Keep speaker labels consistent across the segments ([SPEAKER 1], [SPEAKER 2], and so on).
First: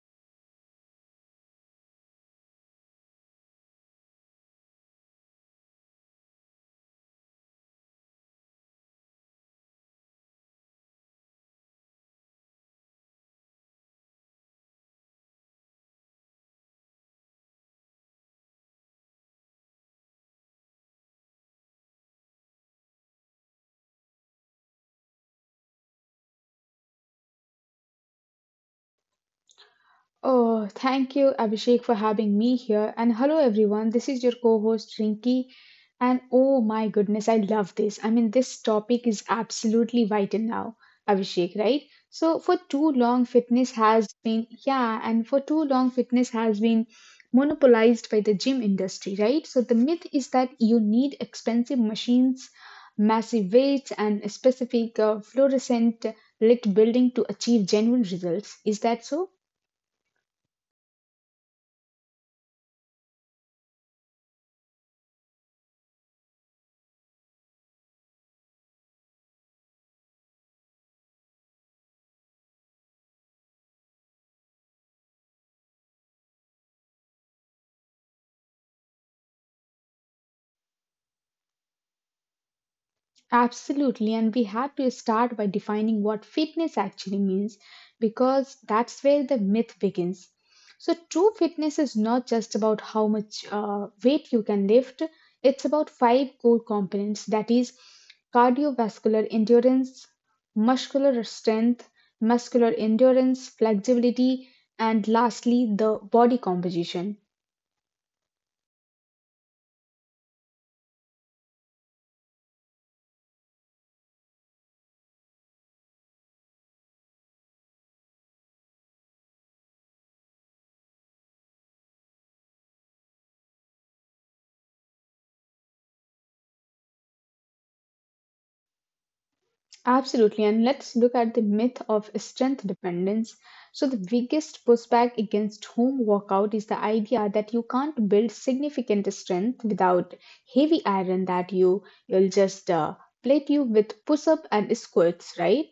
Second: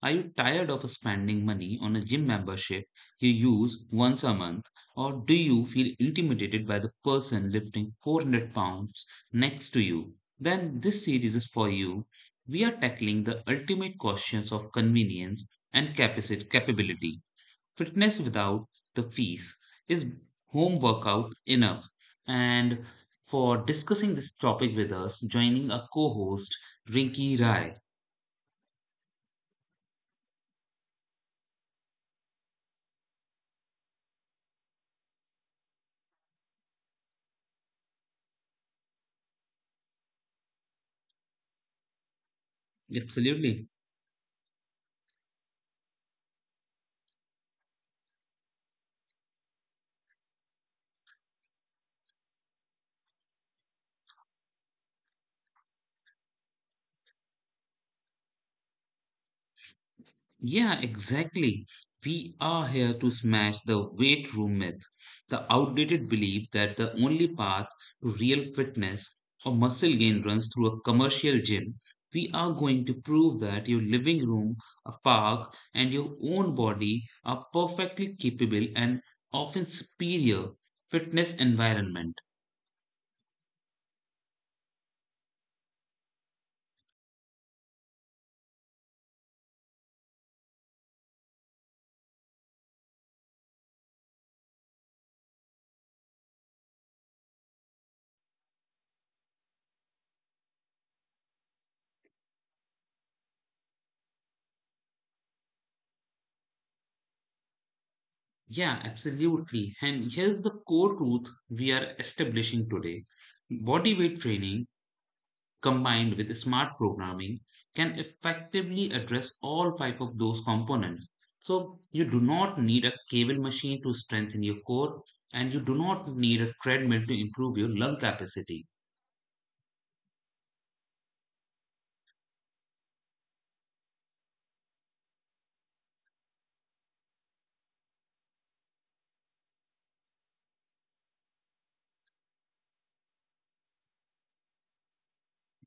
[SPEAKER 1] Are you tired of spending money on a gym membership you use once a month, or do you feel intimidated by the person lifting 400 pounds next to you? Then this series is for you. We are tackling the ultimate questions of convenience and capacity capability. Fitness without the fees is home workout enough? And for discussing this topic with us, joining a co-host Rinki Rai.
[SPEAKER 2] Oh, thank you, Abhishek, for having me here. And hello, everyone. This is your co host, Rinki. And oh my goodness, I love this. This topic is absolutely vital now, Abhishek, right? So,
[SPEAKER 1] Absolutely.
[SPEAKER 2] for too long, fitness has been monopolized by the gym industry, right? So, the myth is that you need expensive machines, massive weights, and a specific fluorescent lit building to achieve genuine results. Is that so?
[SPEAKER 1] Yeah, exactly. We are here to smash the weight room myth, the outdated belief that the only path to real fitness or muscle gain runs through a commercial gym. We are going to prove that your living room, a park, and your own body are perfectly capable and often superior fitness environment.
[SPEAKER 2] Absolutely, and we have to start by defining what fitness actually means because that's where the myth begins. So, true fitness is not just about how much weight you can lift, it's about five core components that is, cardiovascular endurance, muscular strength, muscular endurance, flexibility, and lastly, the body composition.
[SPEAKER 1] Yeah, absolutely. And here's the core truth we are establishing today. Bodyweight training combined with smart programming can effectively address all five of those components. So you do not need a cable machine to strengthen your core, and you do not need a treadmill to improve your lung capacity.
[SPEAKER 2] Absolutely, and let's look at the myth of strength dependence. So, the biggest pushback against home workout is the idea that you can't build significant strength without heavy iron that you'll just plate you with push up and squats, right?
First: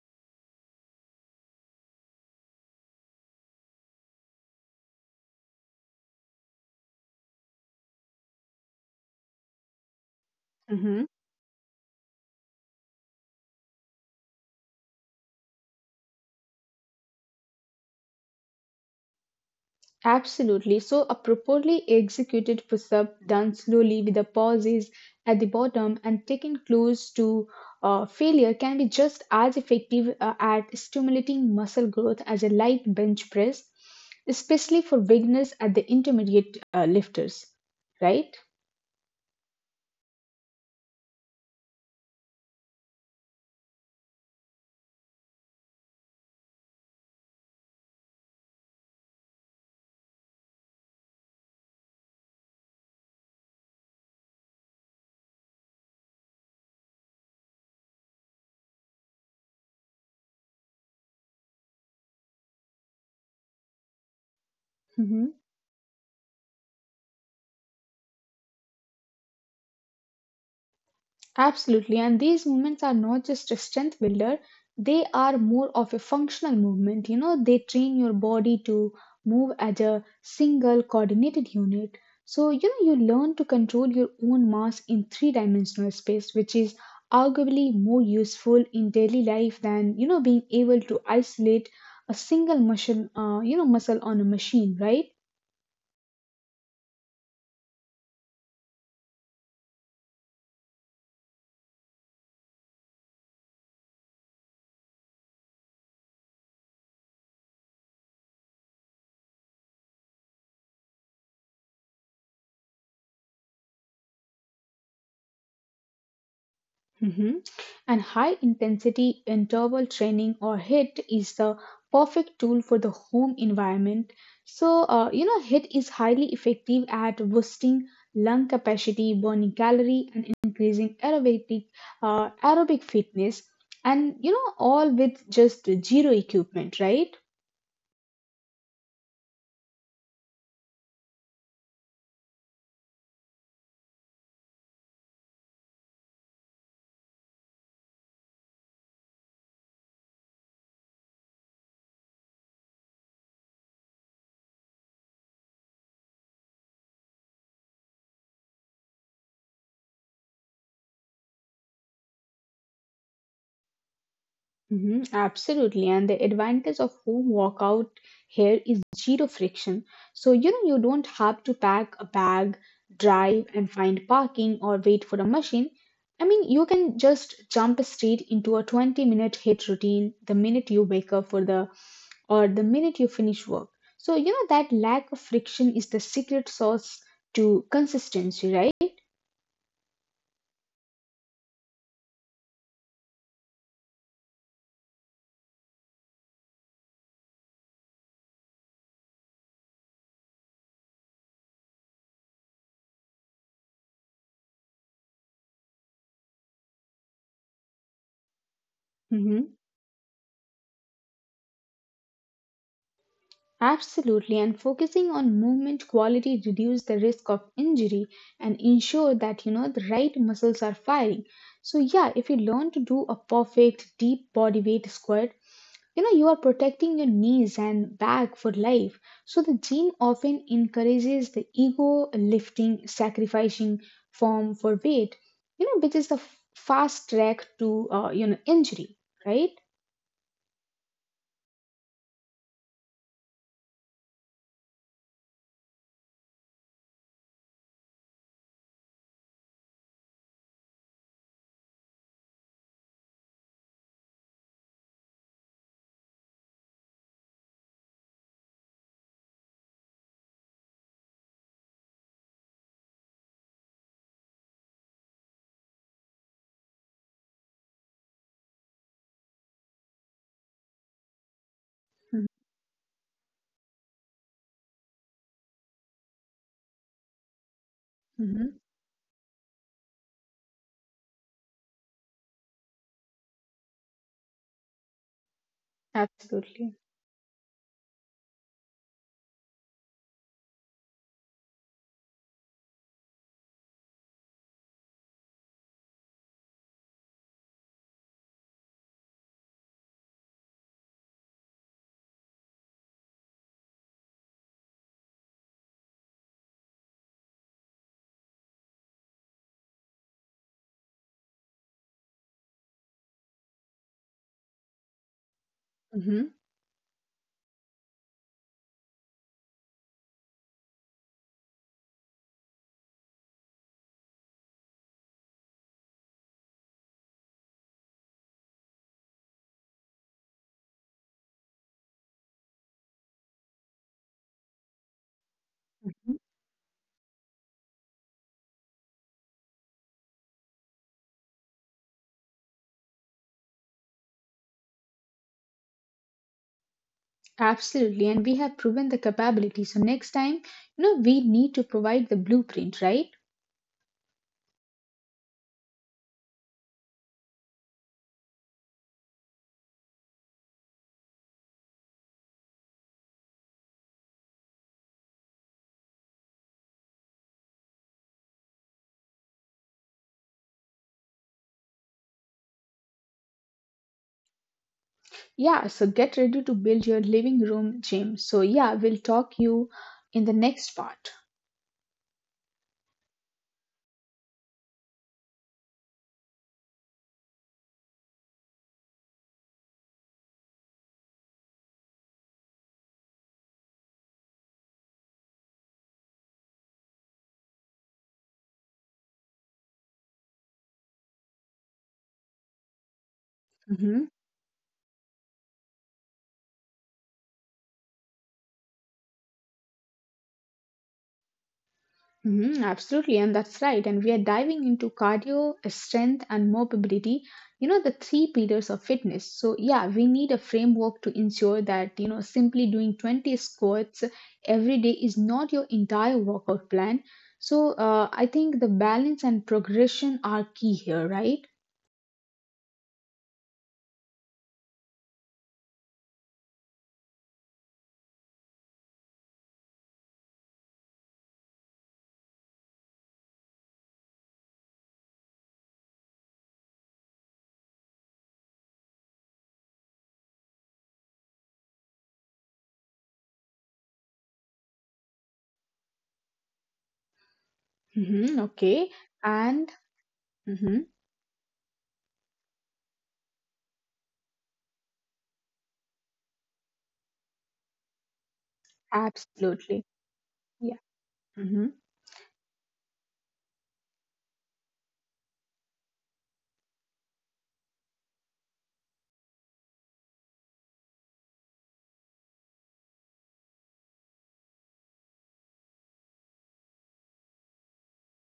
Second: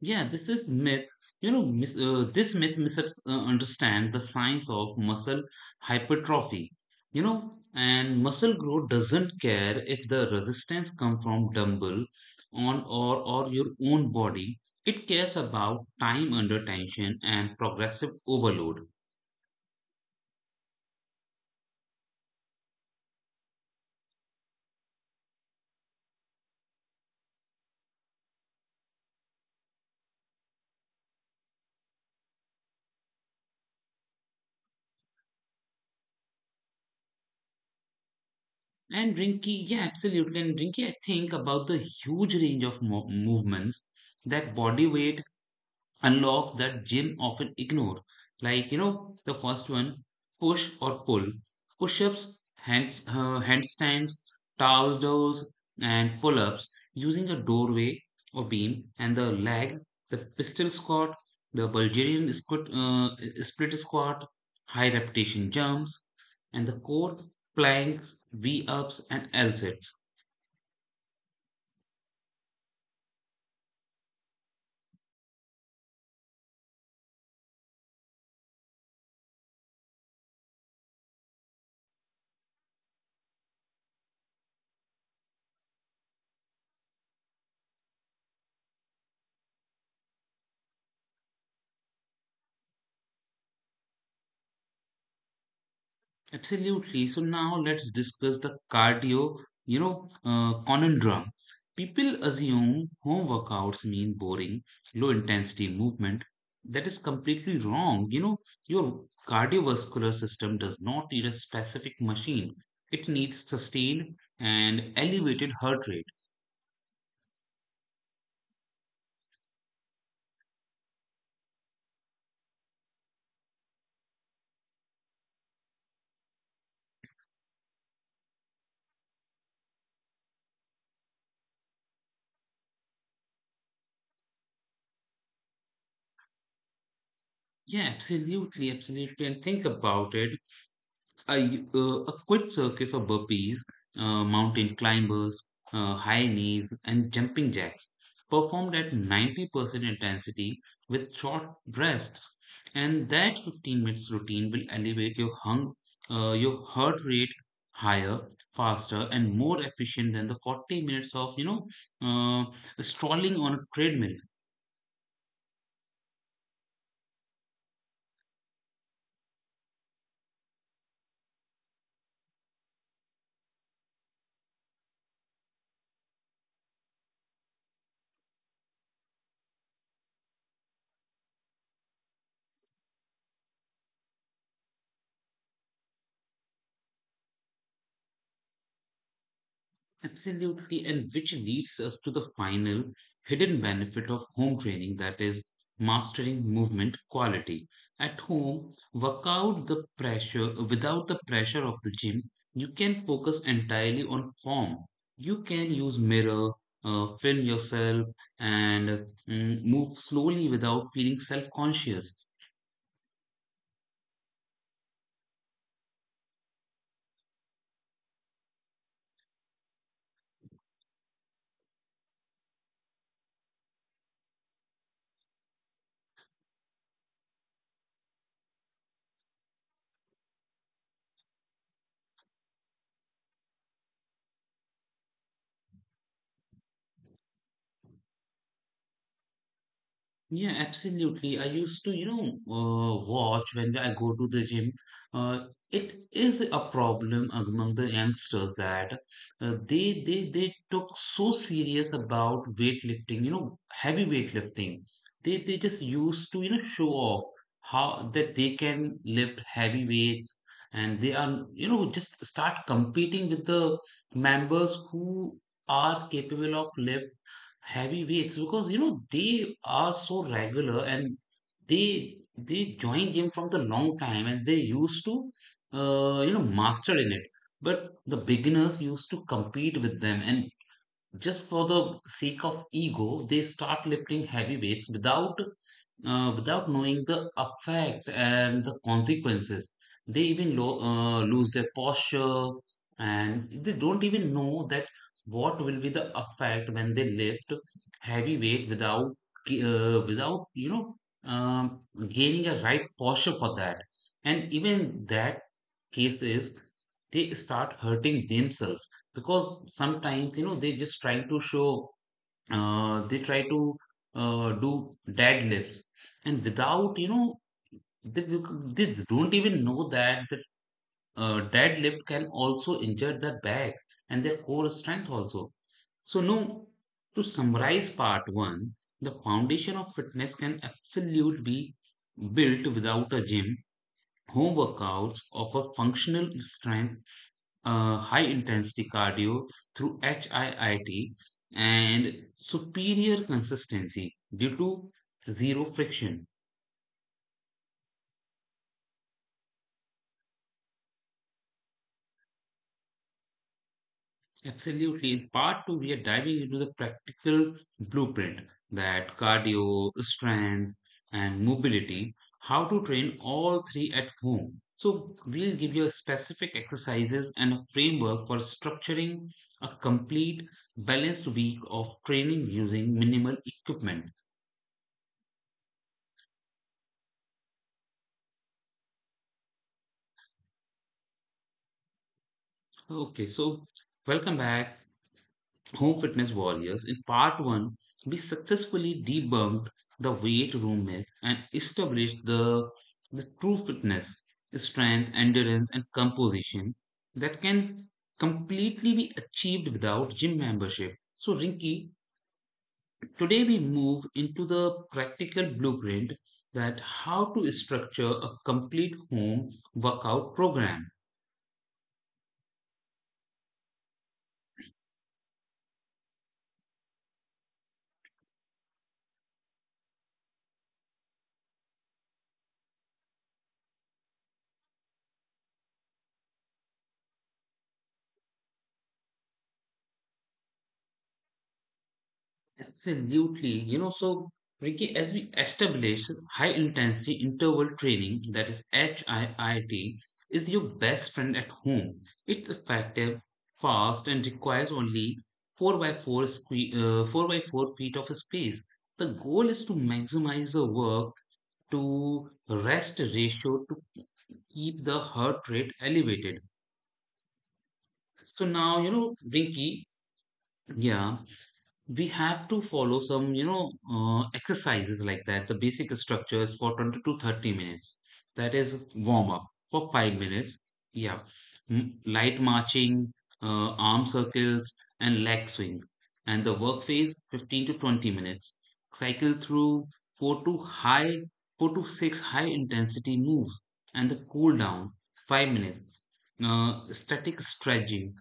[SPEAKER 1] Yeah, this is myth. You know, this myth misunderstands the science of muscle hypertrophy. You know, and muscle growth doesn't care if the resistance comes from dumbbell on or your own body. It cares about time under tension and progressive overload.
[SPEAKER 2] Absolutely. So, a properly executed push up done slowly with the pauses at the bottom and taken close to failure can be just as effective at stimulating muscle growth as a light bench press, especially for beginners at the intermediate lifters, right?
[SPEAKER 1] And Rinky, yeah, absolutely. And Rinky, I think about the huge range of movements that body weight unlock that gym often ignore. Like, you know, the first one, push or pull. Push-ups, handstands, towel rolls, and pull-ups using a doorway or beam and the leg, the pistol squat, the Bulgarian squat, split squat, high
[SPEAKER 2] Mhm.
[SPEAKER 1] repetition jumps, and the core planks, V-ups, and L-sets.
[SPEAKER 2] Absolutely. And these movements are not just a strength builder, they are more of a functional movement. You know, they train your body to move as a single coordinated unit. So, you know, you learn to control your own mass in three dimensional space, which is arguably more useful in daily life than, you know, being able to isolate a single muscle, muscle on a machine, right?
[SPEAKER 1] Absolutely. So now let's discuss the cardio, conundrum. People assume home workouts mean boring, low intensity movement. That is completely wrong. You know, your cardiovascular system does not need a specific machine. It needs sustained and elevated heart rate.
[SPEAKER 2] Mhm. And high intensity interval training or HIT is the perfect tool for the home environment. So, you know, HIT is highly effective at boosting lung capacity, burning calorie, and increasing aerobic fitness. And, you know, all with just zero equipment, right?
[SPEAKER 1] Yeah, absolutely, absolutely. And think about it. A quick circus of burpees, mountain climbers, high knees, and jumping jacks performed at 90% intensity with short rests. And that 15 minutes routine will elevate your your heart rate higher, faster, and more efficient than the 40 minutes of uh, strolling on a treadmill.
[SPEAKER 2] Mhm, absolutely. And the advantage of home workout here is zero friction. So, you know, you don't have to pack a bag, drive and find parking or wait for a machine. You can just jump straight into a 20-minute hit routine the minute you wake up for the or the minute you finish work. So, you know, that lack of friction is the secret sauce to consistency, right?
[SPEAKER 1] Absolutely, and which leads us to the final hidden benefit of home training that is mastering movement quality. At home, work out the pressure without the pressure of the gym, you can focus entirely on form. You can use mirror, film yourself, and
[SPEAKER 2] Mm-hmm.
[SPEAKER 1] move slowly without feeling self-conscious.
[SPEAKER 2] Absolutely, and focusing on movement quality reduce the risk of injury and ensure that you know the right muscles are firing. So yeah, if you learn to do a perfect deep body weight squat, you know you are protecting your knees and back for life. So the gym often encourages the ego lifting, sacrificing form for weight, you know, which is the fast track to you know injury, right?
[SPEAKER 1] Yeah, absolutely. I used to, you know, watch when I go to the gym. Uh, it is a problem among the youngsters that they took so serious about weightlifting, you know, heavy weightlifting. They just used to, you know, show off how that they can lift heavy weights, and they are, you know, just start competing with the members who are capable of lift heavyweights because you know they are so regular and they
[SPEAKER 2] Mm-hmm.
[SPEAKER 1] they join gym from the long time and they used to you know master in it, but the
[SPEAKER 2] Mm-hmm.
[SPEAKER 1] beginners used to compete with them, and just for the sake of ego they start lifting heavy weights without without
[SPEAKER 2] Absolutely.
[SPEAKER 1] knowing the effect and the consequences. They even lose their posture and they don't even know that what will be the effect when they lift heavy weight without without you know um, gaining a right posture for that. And even that case is they start hurting themselves because sometimes you know they just trying to show they try to do deadlifts
[SPEAKER 2] Mm-hmm.
[SPEAKER 1] and without you know they don't even know that the deadlift can also injure their back and their core strength also. So no, to summarize part one, the foundation of fitness can absolutely be built without a gym. Home workouts offer functional strength, high intensity cardio through HIIT, and superior consistency due to zero friction.
[SPEAKER 2] Absolutely, and we have proven the capability. So next time, you know, we need to provide the blueprint, right?
[SPEAKER 1] Absolutely. In part two, we are diving into the practical blueprint that cardio, strength, and mobility, how to train all three at home. So, we'll give you specific exercises and a framework for structuring a complete balanced week of training using minimal equipment.
[SPEAKER 2] Yeah, so get ready to build your living room gym. So yeah, we'll talk you in the next part.
[SPEAKER 1] Okay, so welcome back, Home Fitness Warriors. In part one, we successfully debunked the weight room myth and established the true fitness, strength, endurance, and composition that can completely be achieved without gym membership. So, Rinki, today we move
[SPEAKER 2] Mhm.
[SPEAKER 1] into the practical blueprint that how to structure a complete home workout program.
[SPEAKER 2] Mhm, absolutely, and that's right. And we are diving into cardio, strength, and mobility. You know, the three pillars of fitness. So, yeah, we need a framework to ensure that, you know, simply doing 20 squats every day is not your entire workout plan. So, I think the balance and progression are key here, right?
[SPEAKER 1] Absolutely. You know, so Ricky, as we established, high intensity interval training, that is HIIT, is your best friend at home. It's effective, fast, and requires only 4 by 4 by 4 feet of space. The goal is to maximize the work to rest ratio to keep the heart rate elevated.
[SPEAKER 2] Hmm,
[SPEAKER 1] So now, you
[SPEAKER 2] okay.
[SPEAKER 1] know,
[SPEAKER 2] And
[SPEAKER 1] Ricky,
[SPEAKER 2] mhm,
[SPEAKER 1] yeah, we have to follow some you know exercises like that. The basic structure is for 20 to 30 minutes, that is warm up
[SPEAKER 2] absolutely.
[SPEAKER 1] for 5 minutes,
[SPEAKER 2] Yeah.
[SPEAKER 1] yeah,
[SPEAKER 2] Mm-hmm.
[SPEAKER 1] Light marching, arm circles and leg swings, and the work phase 15 to 20 minutes, cycle through 4 to high 4 to 6 high intensity moves, and the cool down 5 minutes static stretching.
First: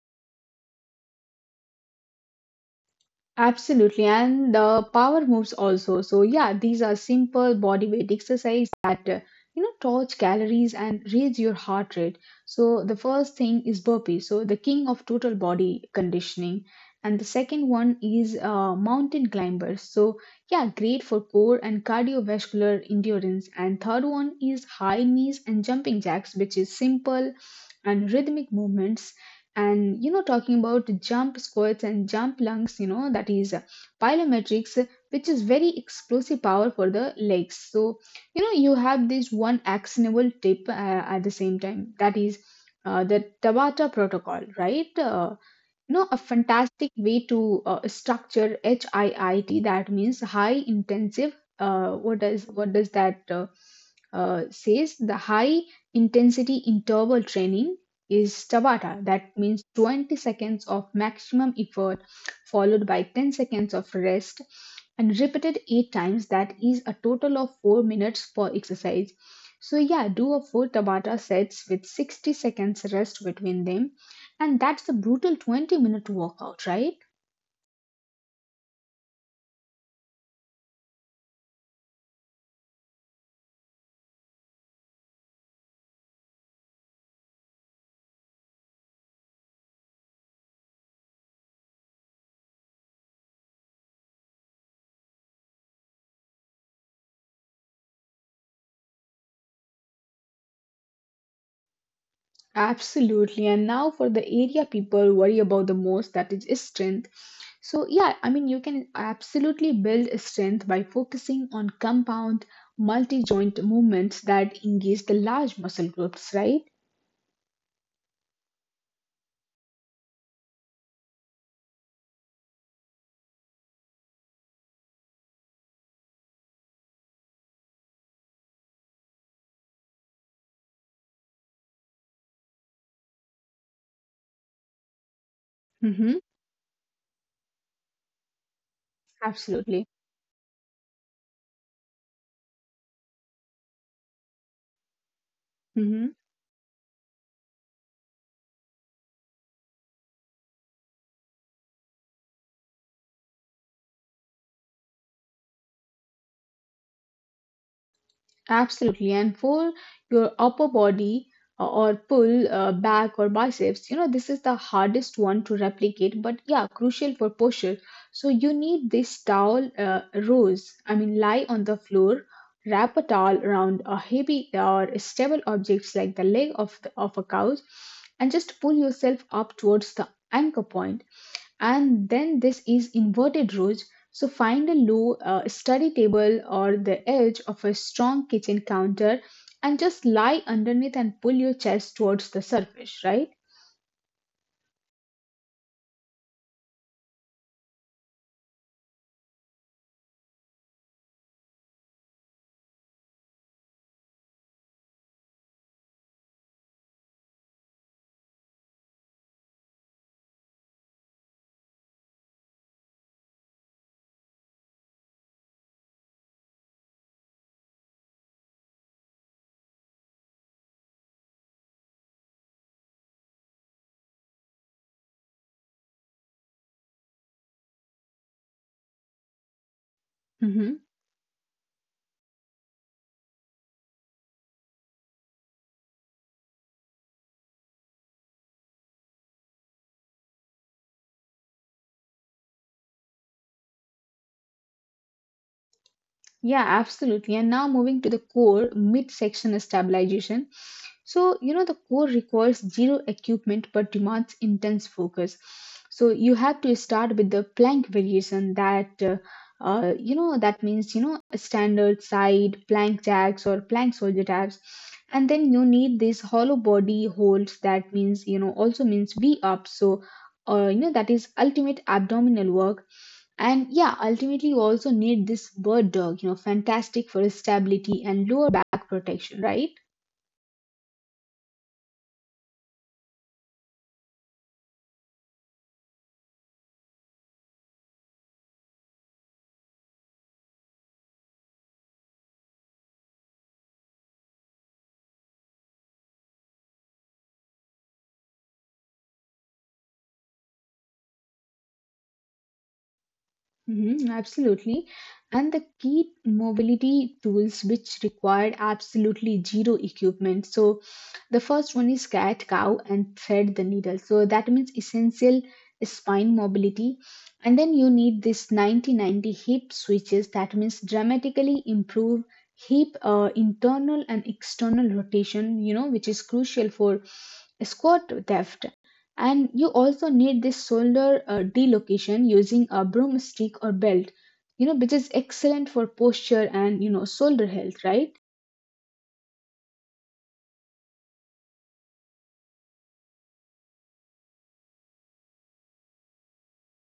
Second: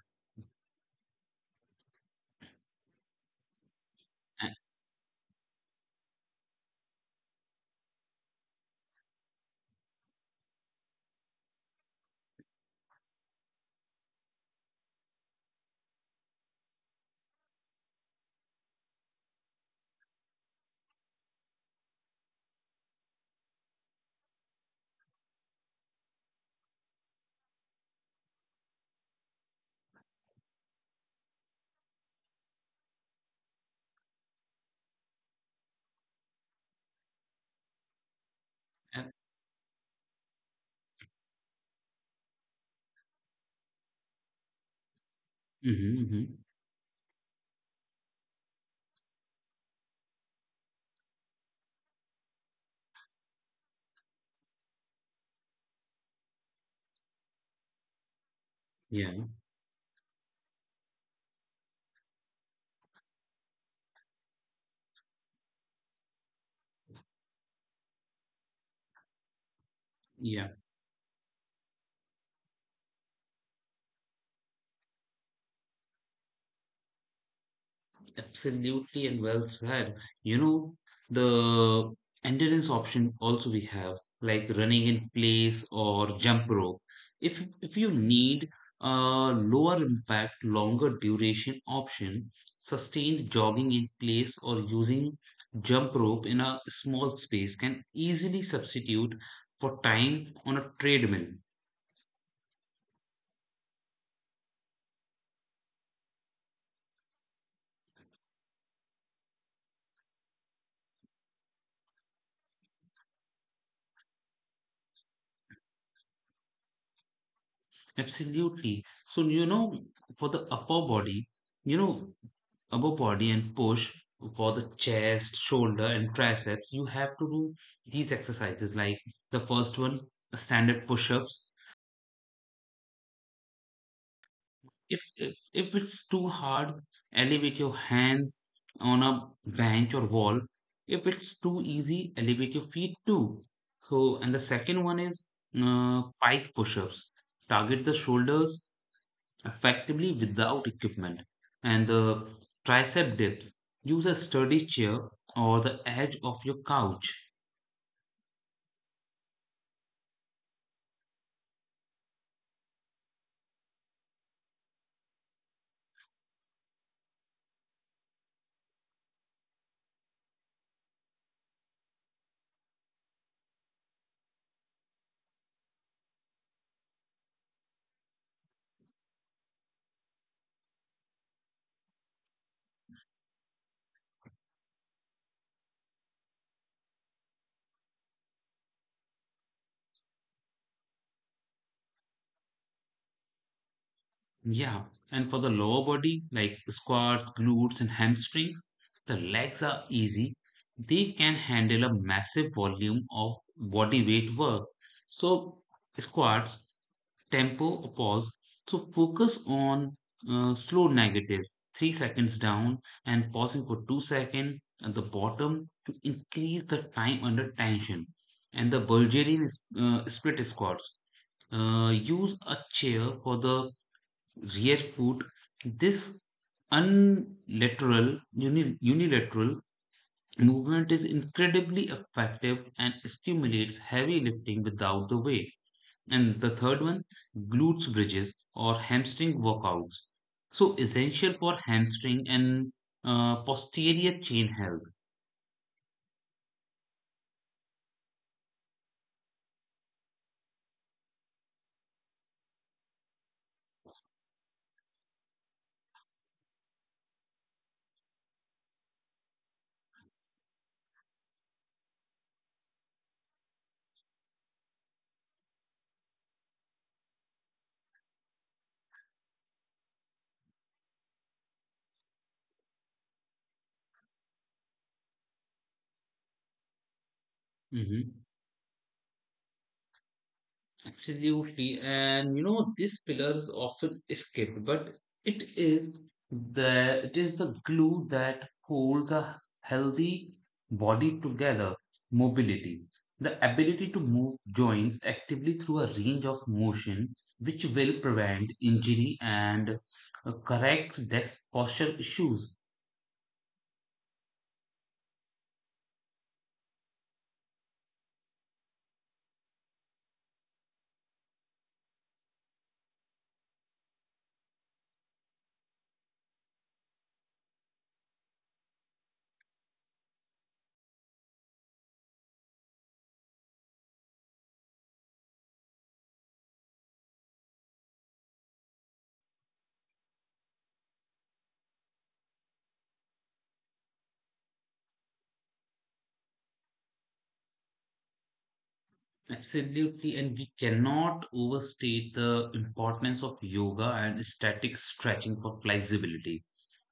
[SPEAKER 2] Absolutely,
[SPEAKER 1] uh,
[SPEAKER 2] and the power moves also. So yeah, these are simple body weight exercise that you know torch calories and raise your heart rate. So the first thing is burpee, so the king of total body conditioning, and the second one is mountain climbers. So yeah, great for core and cardiovascular endurance. And third one is high knees and jumping jacks, which is simple and rhythmic movements and you know talking about jump squats and jump lunges you know that is plyometrics, which is very explosive power for the legs so you know you
[SPEAKER 1] uh,
[SPEAKER 2] have this one actionable tip at the same time that is the tabata protocol, right?
[SPEAKER 1] mhm,
[SPEAKER 2] No, a
[SPEAKER 1] mhm.
[SPEAKER 2] fantastic way to structure HIIT. That means high intensive. What does that says? The high intensity interval training is Tabata.
[SPEAKER 1] Yeah,
[SPEAKER 2] That means 20 seconds of maximum effort, followed by 10 seconds of rest, and repeated 8 times. That is a total of 4 minutes per exercise. So yeah, do a
[SPEAKER 1] yeah.
[SPEAKER 2] 4 Tabata sets with 60 seconds rest between them and that's a brutal 20-minute workout, right?
[SPEAKER 1] Absolutely, and well said. You know, the endurance option also we have, like running in place or jump rope. If you need a lower impact, longer duration option, sustained jogging in place or using jump rope in a small space can easily substitute for time on a treadmill.
[SPEAKER 2] Absolutely. And now for the area people worry about the most that is strength. So, yeah, you can absolutely build strength by focusing on compound multi joint movements that engage the large muscle groups, right?
[SPEAKER 1] Absolutely. So, you know, for the upper body, you know, upper body and push for the chest, shoulder, and triceps, you have to do these exercises. Like the first one, standard push ups. If it's
[SPEAKER 2] Mm-hmm.
[SPEAKER 1] too hard, elevate your hands on a
[SPEAKER 2] Absolutely.
[SPEAKER 1] bench or wall. If it's too easy, elevate your feet too. So, and the second one is
[SPEAKER 2] Mhm.
[SPEAKER 1] pike push ups. Target the shoulders effectively without equipment, and the tricep dips. Use a sturdy chair or the edge of your couch.
[SPEAKER 2] Absolutely. And for your upper body or pull, back or biceps, you know, this is the hardest one to replicate, but yeah, crucial for posture. So you need this towel rose. Lie on the floor, wrap a towel around a heavy or stable objects like the leg of a couch, and just pull yourself up towards the anchor point. And then this is inverted ridge, so find a low study table or the edge of a strong kitchen counter and just lie underneath and pull your chest towards the surface, right?
[SPEAKER 1] Yeah, and for the lower body, like squats, glutes, and hamstrings, the legs are easy. They can handle a massive volume of body weight work. So, squats tempo or pause. So focus on slow negative, 3 seconds down and pausing for 2 seconds at the bottom to increase the time under tension. And the split squats. Use a chair for the rear foot. This unilateral
[SPEAKER 2] Mhm.
[SPEAKER 1] movement is incredibly effective and stimulates heavy lifting without the weight. And the third one, glutes bridges or hamstring workouts. So essential for hamstring and posterior chain health.
[SPEAKER 2] Yeah, absolutely. And now moving to the core midsection stabilization. So, you know, the core requires zero equipment but demands intense focus. So, you have to start with the plank variation that you know, that means, you know, a standard side plank jacks or plank soldier taps. And then you need these hollow body holds that means, you know, also means V up. So, you know, that is ultimate abdominal work and yeah, ultimately, you also need this bird dog, you know, fantastic for stability
[SPEAKER 1] Mhm.
[SPEAKER 2] and lower back protection, right?
[SPEAKER 1] Absolutely. And you know, this pillar is often skipped, but it is the glue that holds a healthy body together. Mobility. The ability to move joints actively through a range of motion, which will prevent injury and corrects desk posture issues.
[SPEAKER 2] Mhm, absolutely. And the key mobility tools which required absolutely zero equipment. So the first one is cat cow and thread the needle. So that means essential spine mobility. And then you need this 90 90 hip switches. That means dramatically improve hip internal and external rotation, you know, which is crucial for squat depth. And you also need this shoulder delocation using a broomstick or belt, you know, which is excellent for posture and you know shoulder health, right?
[SPEAKER 1] Absolutely, and we cannot overstate the importance of yoga and static stretching for flexibility,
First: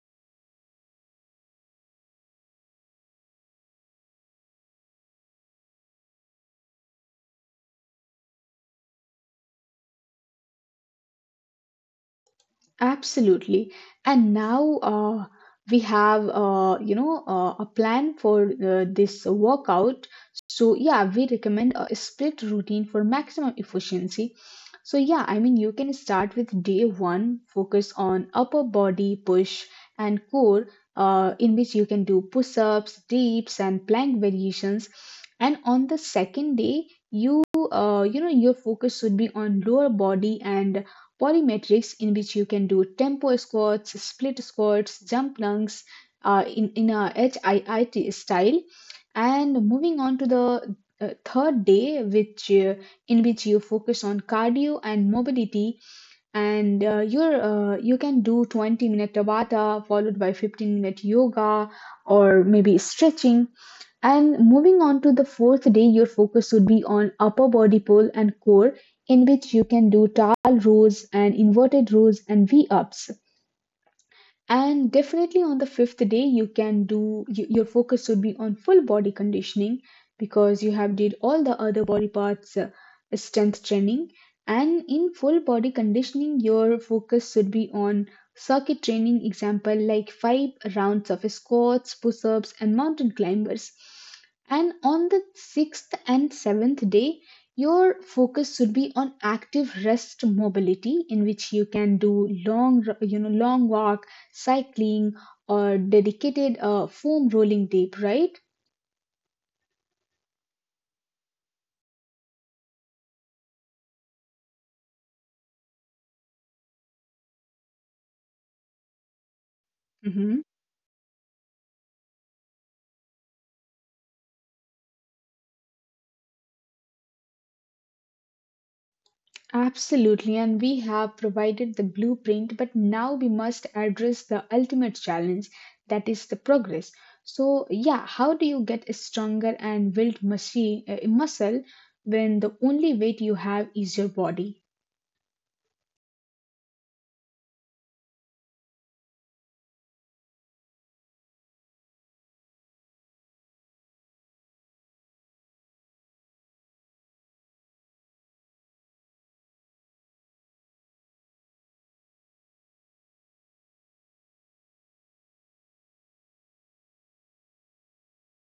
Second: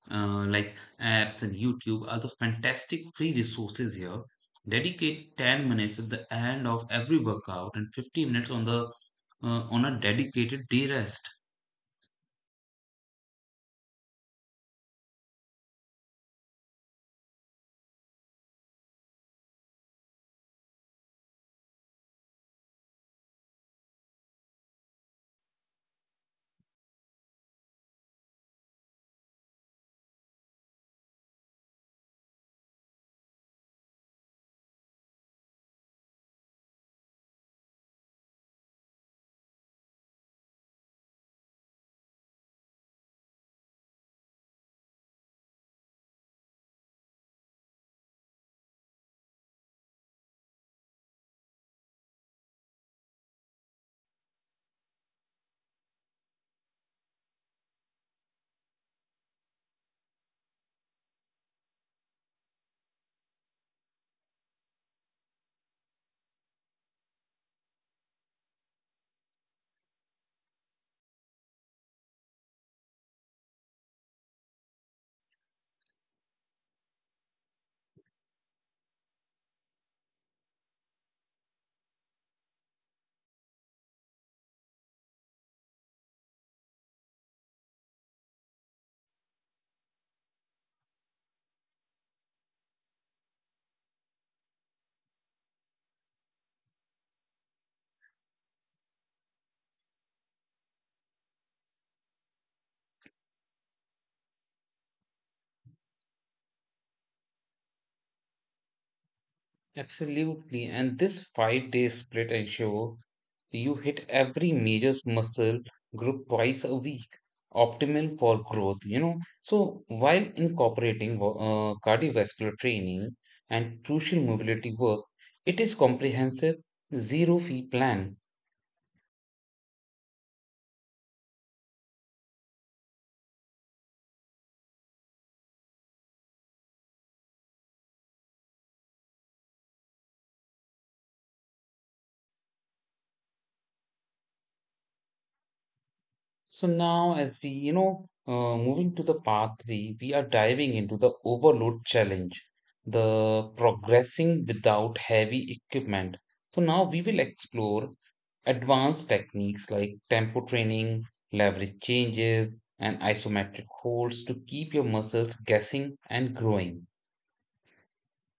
[SPEAKER 1] like apps and YouTube are the fantastic free resources here. Dedicate 10 minutes at the end of every workout and 15 minutes on the on a dedicated day rest.
[SPEAKER 2] Absolutely. And now we have, you know, a plan for this workout. So yeah, we recommend a split routine for maximum efficiency. So yeah, you can start with day one, focus on upper body push and core, in which you can do push-ups, dips, and plank variations. And on the second day, you, you know, your focus should be on lower body and Polymetrics, in which you can do tempo squats, split squats, jump lunges in a HIIT style. And moving on to the third day, which in which you focus on cardio and mobility, and you can do 20-minute Tabata followed by 15 minute yoga or maybe stretching. And moving on to the fourth day, your focus would be on upper body pull and core, in which you can do tall rows and inverted rows and V ups. And definitely on the fifth day you can do your focus should be on full body conditioning because you have did all the other body parts strength training. And in full body conditioning your focus should be on circuit training example like five rounds of squats push-ups and mountain climbers. And on the sixth and seventh day, your focus should be on active rest mobility, in which you can do long, you know, long walks cycling, or dedicated foam rolling tape, right?
[SPEAKER 1] Absolutely. And this 5 day split ensure you hit every major muscle group twice a week, optimal for growth, you know. So while
[SPEAKER 2] Hmm.
[SPEAKER 1] incorporating cardiovascular training and crucial mobility work, it is comprehensive zero fee plan.
[SPEAKER 2] Absolutely, and we have provided the blueprint, but now we must address the ultimate challenge that is the progress. So, yeah, how do you get a stronger and build muscle, muscle when the only weight you have is your body?
[SPEAKER 1] So now, as we, you know, moving to the part three, we are diving into the overload challenge, the progressing without heavy equipment. So now we will explore advanced techniques like tempo training, leverage changes, and isometric holds to keep your muscles guessing and growing.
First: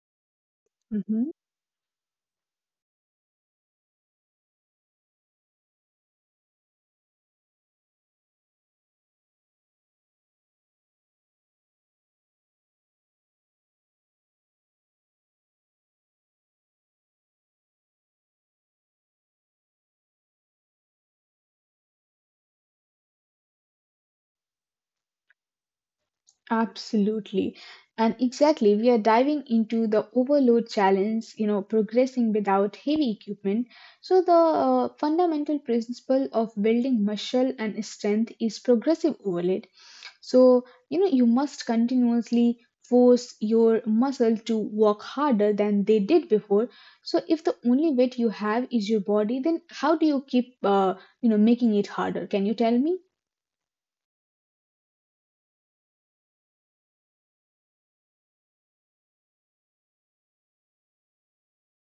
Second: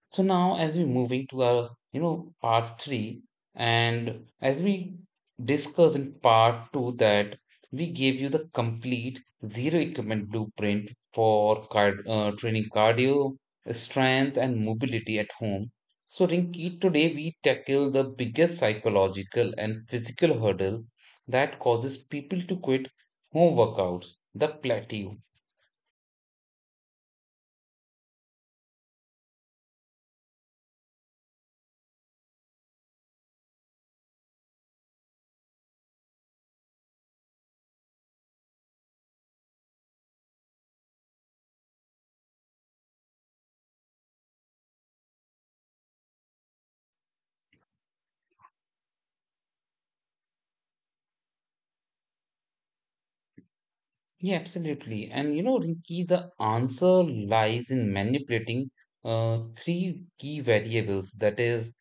[SPEAKER 1] So now, as we're moving to our, you know, part three, and as we discussed in part two, that we gave you the complete zero equipment blueprint for training cardio, strength, and mobility at home. So, Rinki, today we tackle the biggest psychological and physical hurdle that causes people to quit home workouts, the plateau.
[SPEAKER 2] Absolutely. And exactly, we are diving into the overload challenge, you know, progressing without heavy equipment. So, the fundamental principle of building muscle and strength is progressive overload. So, you know, you must continuously force your muscle to work harder than they did before. So, if the only weight you have is your body, then how do you keep, you know, making it harder? Can you tell me?
[SPEAKER 1] Yeah, absolutely. And you know, Rinki, the answer lies in manipulating three key variables that is,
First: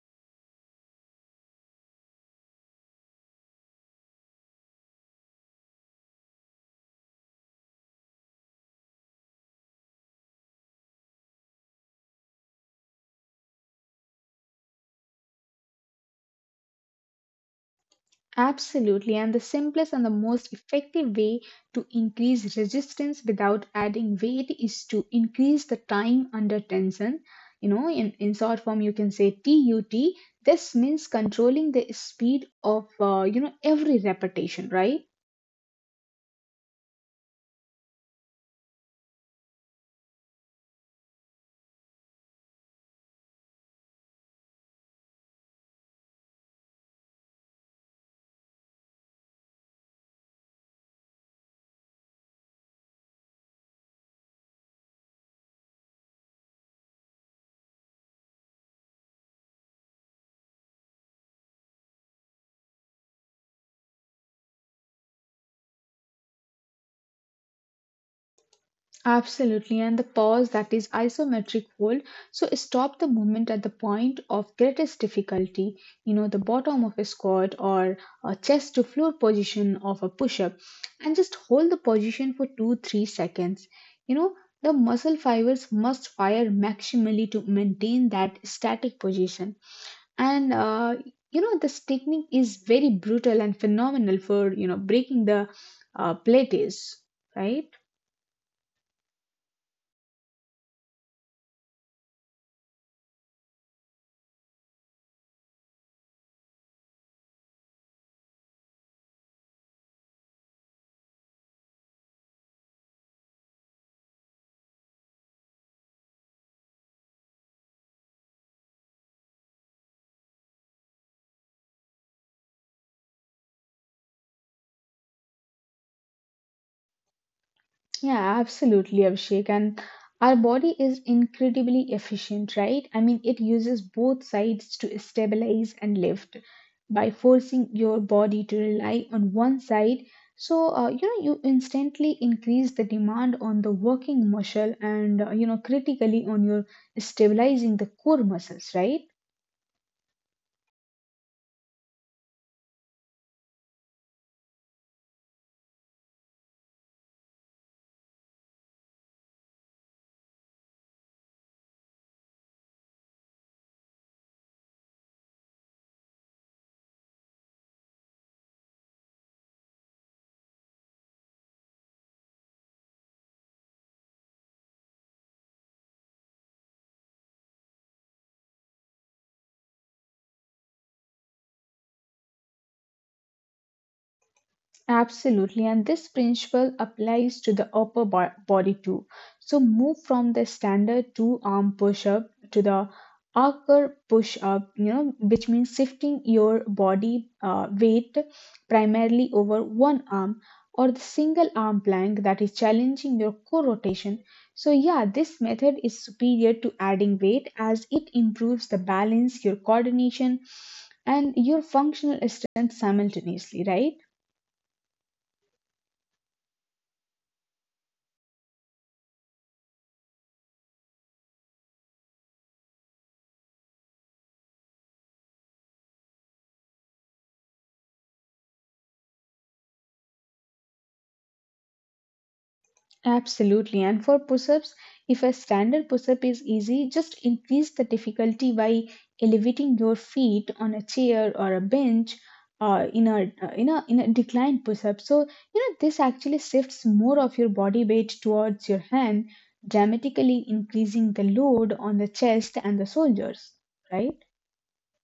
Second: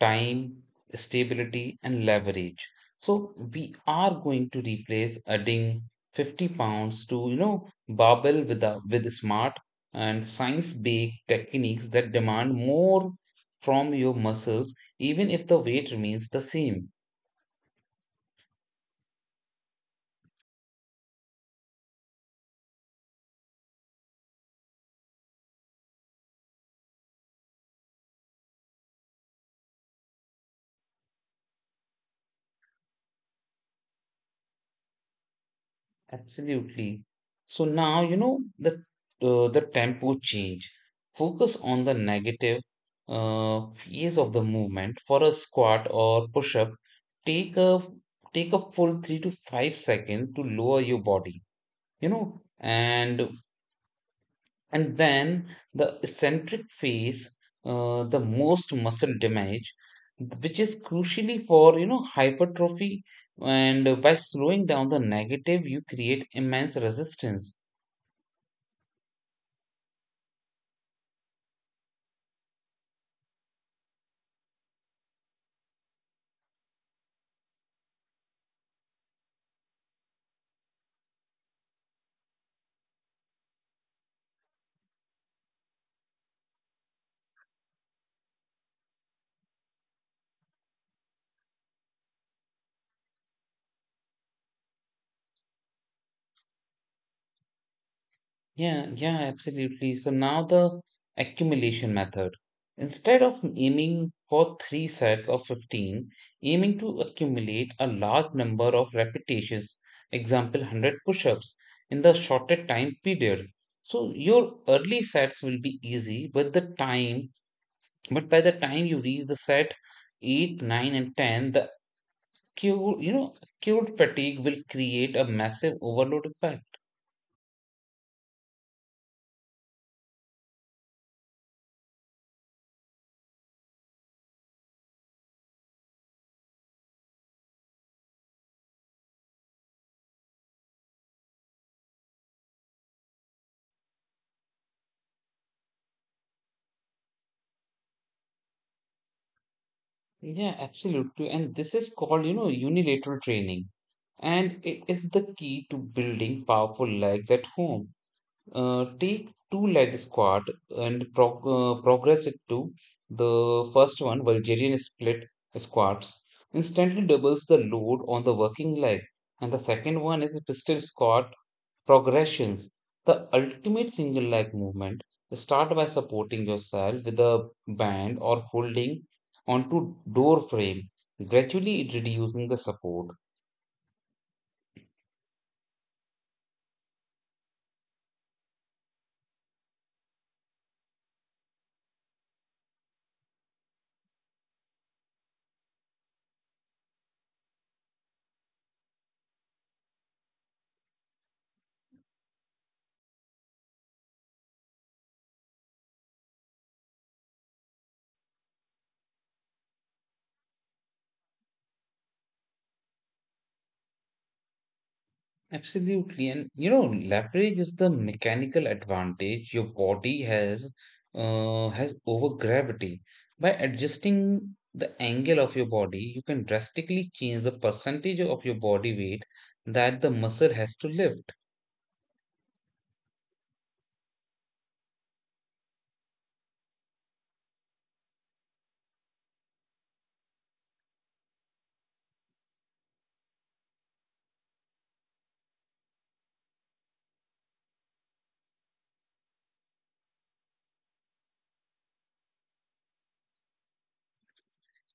[SPEAKER 1] time, stability, and leverage. So we are going to replace adding 50 pounds to, you know, barbell with smart and science-based techniques that demand more from your muscles, even if the weight remains the same.
[SPEAKER 2] Absolutely, and the simplest and the most effective way to increase resistance without adding weight is to increase the time under tension. You know, in short form, you can say TUT. This means controlling the speed of you know every repetition, right?
[SPEAKER 1] Absolutely. So now, you know, the tempo change. Focus on the negative phase of the movement for a squat or push-up. Take a Take a full 3 to 5 seconds to lower your body, you know, and then the eccentric phase, the most muscle damage, which is crucially for you know hypertrophy, and by slowing down the negative, you create immense resistance.
[SPEAKER 2] Absolutely, and the pause that is isometric hold. So stop the movement at the point of greatest difficulty, you know, the bottom of a squat or a chest to floor position of a push up, and just hold the position for 2 3 seconds. You know, the muscle fibers must fire maximally to maintain that static position, and you know, this technique is very brutal and phenomenal for you know breaking the plates, right?
[SPEAKER 1] Yeah, yeah, absolutely. So now the accumulation method. Instead of aiming for three sets of 15, aiming to accumulate a large number of repetitions, example 100 push-ups in the shorter time period. So your early sets will be easy, but but by the time you reach the set 8, 9 and 10, the acute, you know, acute fatigue will create a massive overload effect.
[SPEAKER 2] Yeah, absolutely, Abhishek. And our body is incredibly efficient, right? I mean, it uses both sides to stabilize and lift. By forcing your body to rely on one side, so you know you instantly increase the demand on the working muscle and you know critically on your stabilizing the core muscles, right?
[SPEAKER 1] Yeah, absolutely. And this is called, unilateral training. And it is the key to building powerful legs at home. Take two leg squat and progress it to the first one, Bulgarian split squats. Instantly doubles the load on the working leg. And the second one is pistol squat, progressions, the ultimate single leg movement. Start by supporting yourself with a band or holding onto door frame, gradually reducing the support.
[SPEAKER 2] Absolutely, and this principle applies to the upper body too. So move from the standard two arm push up to the upper push up, you know, which means shifting your body weight primarily over one arm or the single arm plank that is challenging your core rotation. So, yeah, this method is superior to adding weight as it improves the balance, your coordination, and your functional strength simultaneously, right?
[SPEAKER 1] Absolutely, and leverage is the mechanical advantage your body has over gravity. By adjusting the angle of your body, you can drastically change the percentage of your body weight that the muscle has to lift.
[SPEAKER 2] Absolutely. And for push ups, if a standard push up is easy, just increase the difficulty by elevating your feet on a chair or a bench or in a declined push up. So, you know, this actually shifts more of your body weight towards your hand, dramatically increasing the load on the chest and the shoulders, right?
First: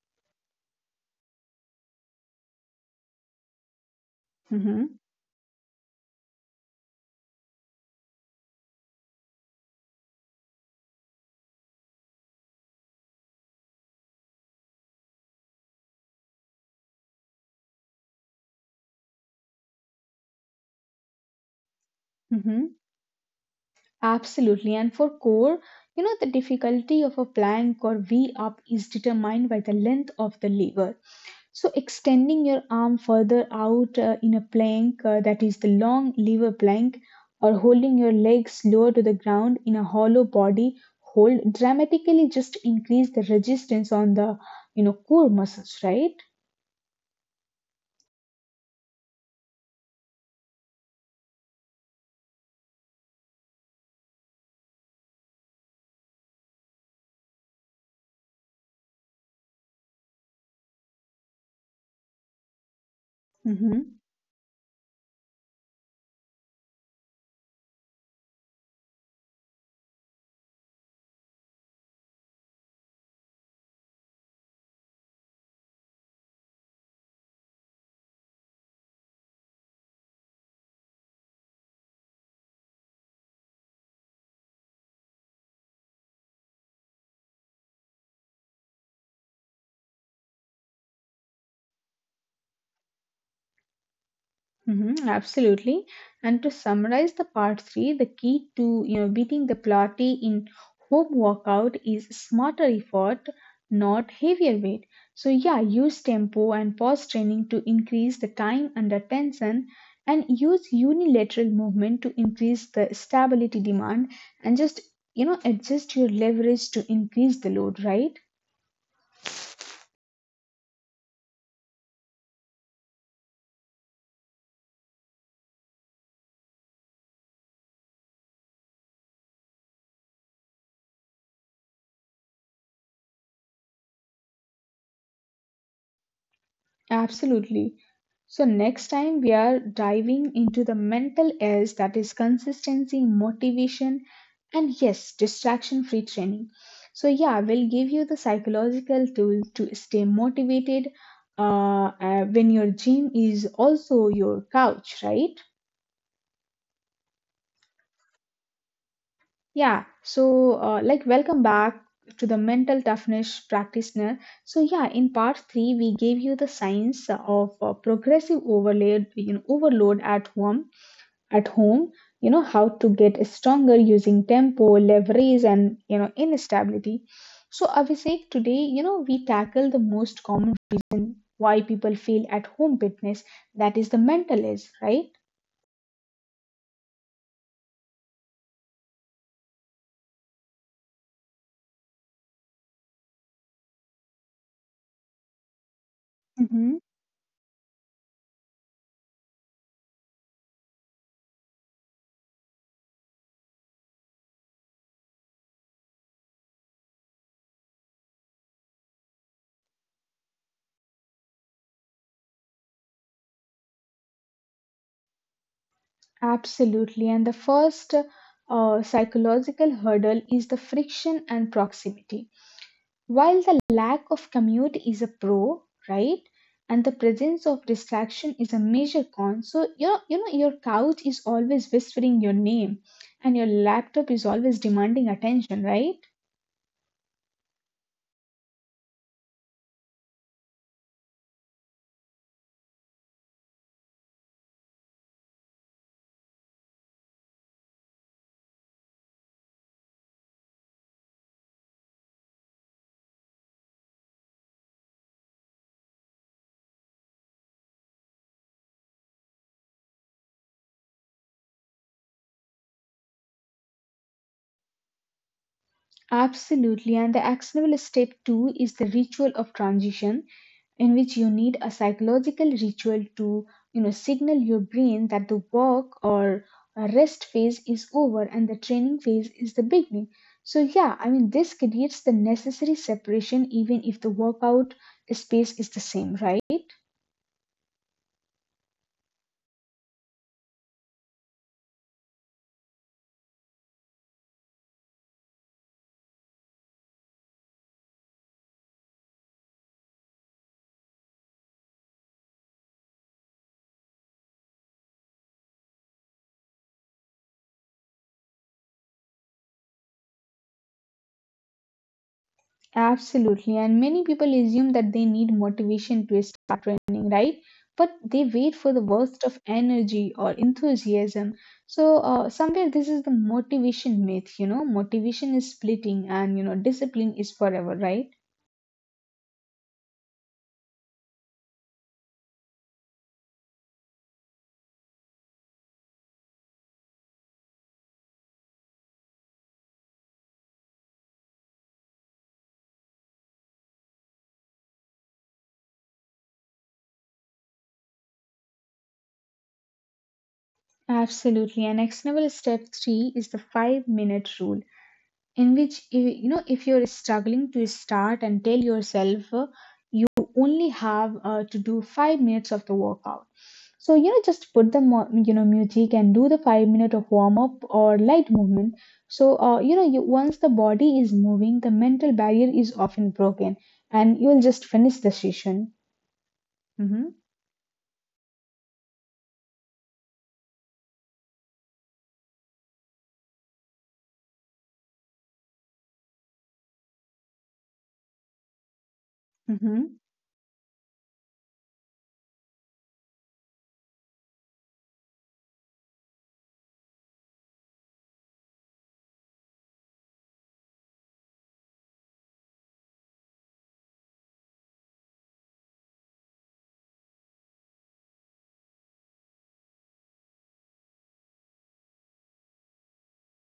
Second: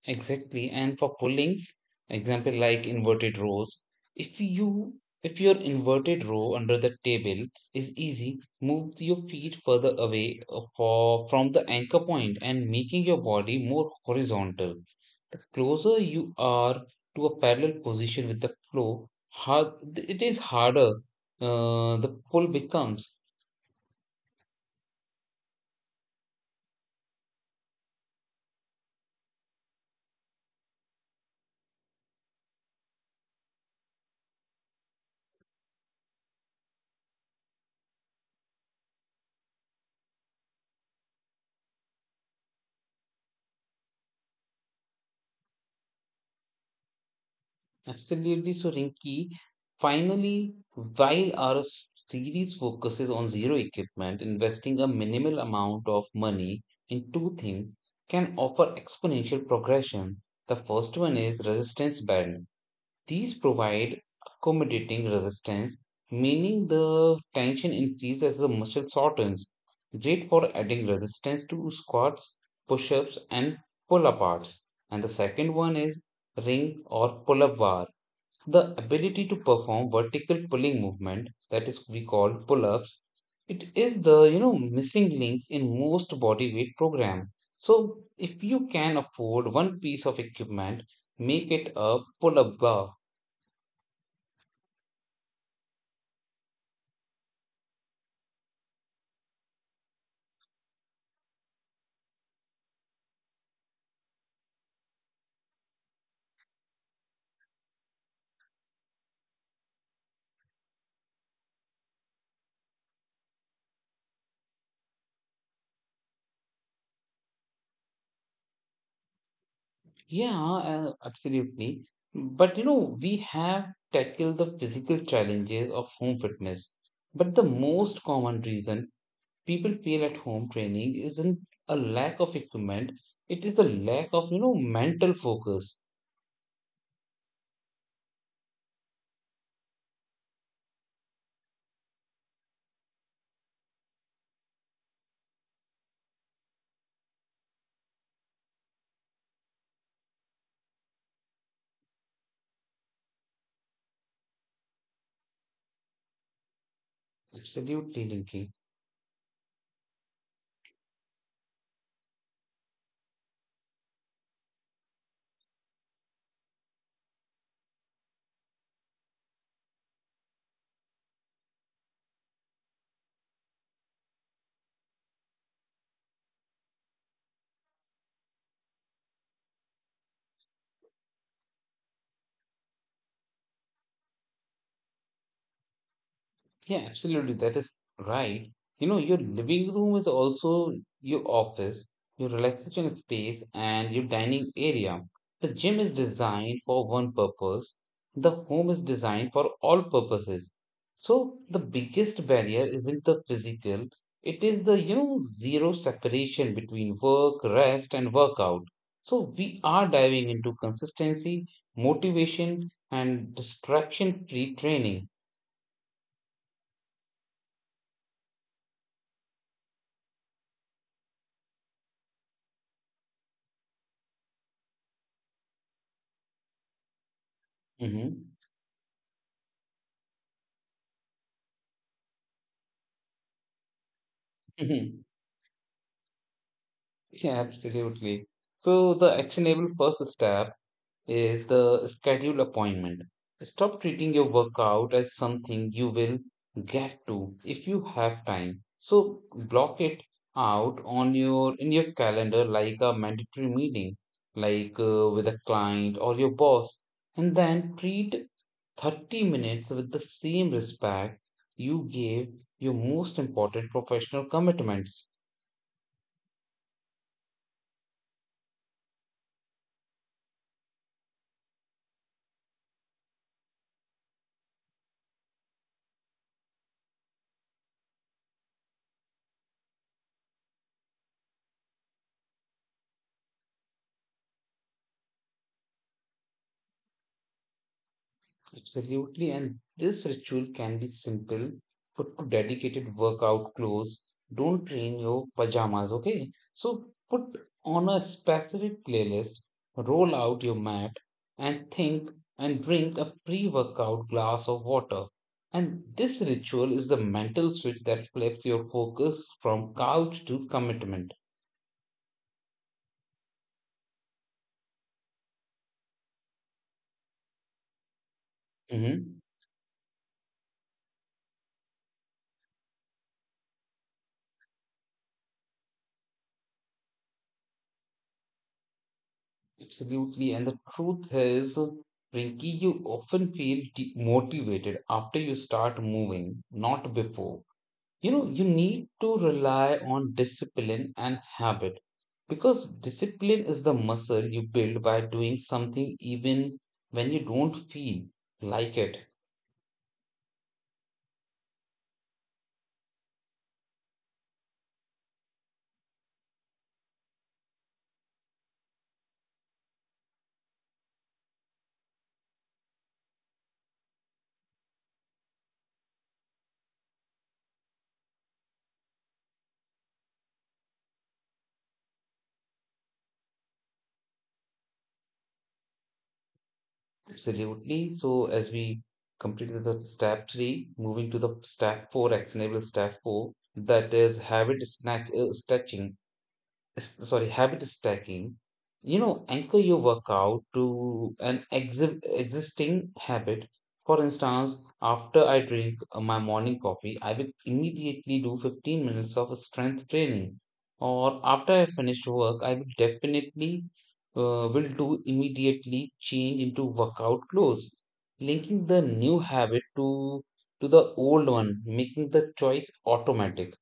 [SPEAKER 1] Exactly. And for pullings, example like inverted rows, if you
[SPEAKER 2] Mm-hmm.
[SPEAKER 1] if your inverted row under the table is easy, move your feet further away from the anchor point and making your body more horizontal. The closer you are to a parallel position with the flow, it is harder the pull
[SPEAKER 2] Mm-hmm.
[SPEAKER 1] becomes.
[SPEAKER 2] Absolutely. And for core, you know, the difficulty of a plank or V up is determined by the length of the lever. So, extending your arm further out in a plank, that is the long lever plank, or holding your legs lower to the ground in a hollow body hold, dramatically just increase the resistance on the, you know, core muscles, right?
[SPEAKER 1] Absolutely, so Rinki. Finally, while our series focuses on zero equipment, investing a minimal amount of money in two things can offer exponential progression. The first one is resistance band. These
[SPEAKER 2] Mhm.
[SPEAKER 1] provide accommodating resistance, meaning the tension increases as the muscle shortens. Great for adding resistance to squats, push ups, and pull aparts. And the second one is ring or pull up bar, the ability to perform vertical pulling movement that is we call pull-ups. It is the missing link in most body weight program. So if you can afford one piece of equipment, make it a pull-up bar.
[SPEAKER 2] Mm-hmm, absolutely. And to summarize the part three, the key to you know beating the platy in home workout is smarter effort, not heavier weight. So yeah, use tempo and pause training to increase the time under tension, and use unilateral movement to increase the stability demand, and just you know adjust your leverage to increase the load. Right?
[SPEAKER 1] Yeah, absolutely. But you know we have tackled the physical challenges of home fitness, but the most common reason people feel at home training isn't a lack of equipment, it is a lack of, mental focus.
[SPEAKER 2] Absolutely. So, next time we are diving into the mental edge that is consistency, motivation, and yes, distraction free training. So, yeah, we'll give you the psychological tool to stay motivated when your gym is also your couch, right?
[SPEAKER 1] Absolutely, Rinki.
[SPEAKER 2] Yeah, so like, welcome back to the mental toughness practitioner. So, yeah, in part three, we gave you the science of progressive overload, you know, overload at home at home. You know how to get stronger using tempo leverage and you know instability. So Abhishek, today you know we tackle the most common reason why people fail at home fitness, that is the mental age, right?
[SPEAKER 1] Yeah, absolutely. That is right. You know, your living room is also your office, your relaxation space, and your dining area. The gym is designed for
[SPEAKER 2] Hmm.
[SPEAKER 1] one purpose. The home is designed for all purposes. So the biggest barrier isn't the physical, it is the, zero separation between work, rest, and workout. So we are diving into consistency, motivation, and distraction-free training.
[SPEAKER 2] Absolutely. And the first psychological hurdle is the friction and proximity. While the lack of commute is a pro, right? And the presence of
[SPEAKER 1] Hmm.
[SPEAKER 2] distraction is a major con. So your you know your couch is always whispering your name and your laptop is always demanding attention, right?
[SPEAKER 1] Yeah, absolutely. So the actionable first step is the schedule appointment. Stop treating your workout as something you will get to if you have time. So block it out on your calendar like a mandatory meeting, like with a client or your boss, and then treat 30 minutes with the same respect you gave your most important professional commitments.
[SPEAKER 2] Absolutely. And the actionable step two is the ritual of transition, in which you need a psychological ritual to you know signal your brain that the work or rest phase is over and the training phase is the beginning. So yeah, I mean this creates the necessary separation even if the workout space is the same, right?
[SPEAKER 1] Absolutely, and this ritual can be simple. Put to dedicated workout clothes. Don't train your pajamas, okay? So put on a specific playlist, roll out your mat, and think and drink a pre workout glass of water. And this ritual is the mental switch that flips your focus from couch to commitment.
[SPEAKER 2] Absolutely. And many people assume that they need motivation to start running, right? But they wait for the
[SPEAKER 1] Mhm.
[SPEAKER 2] burst of energy or enthusiasm. So, somewhere this is the motivation myth, you know, motivation is splitting and, you know, discipline is forever, right?
[SPEAKER 1] Absolutely. And the truth is, Rinky, you often feel demotivated after you start moving, not before. You know, you need to rely on discipline and habit because discipline is the muscle you build by doing something even when you don't feel like it.
[SPEAKER 2] Absolutely. And actionable step three is the 5 minute rule, in which, if, you know, if you're struggling to start and tell yourself, to only have to do 5 minutes of the workout. So you know, just put the you know music and do the 5 minute of warm up or light movement. So you know, you, once the body is moving, the mental barrier is often broken, and you will just finish the session. Mm-hmm.
[SPEAKER 1] Absolutely. So, as we completed the step three, moving to the step four, actionable step four, that is habit snatch, stretching. S- sorry, habit stacking, you know, anchor your
[SPEAKER 2] Mm-hmm.
[SPEAKER 1] workout to an existing habit. For instance, after I drink my morning coffee, I will immediately do 15 minutes of strength training. Or after I finish work, I will definitely will do immediately change into workout clothes, linking the new habit to the old one, making the choice automatic.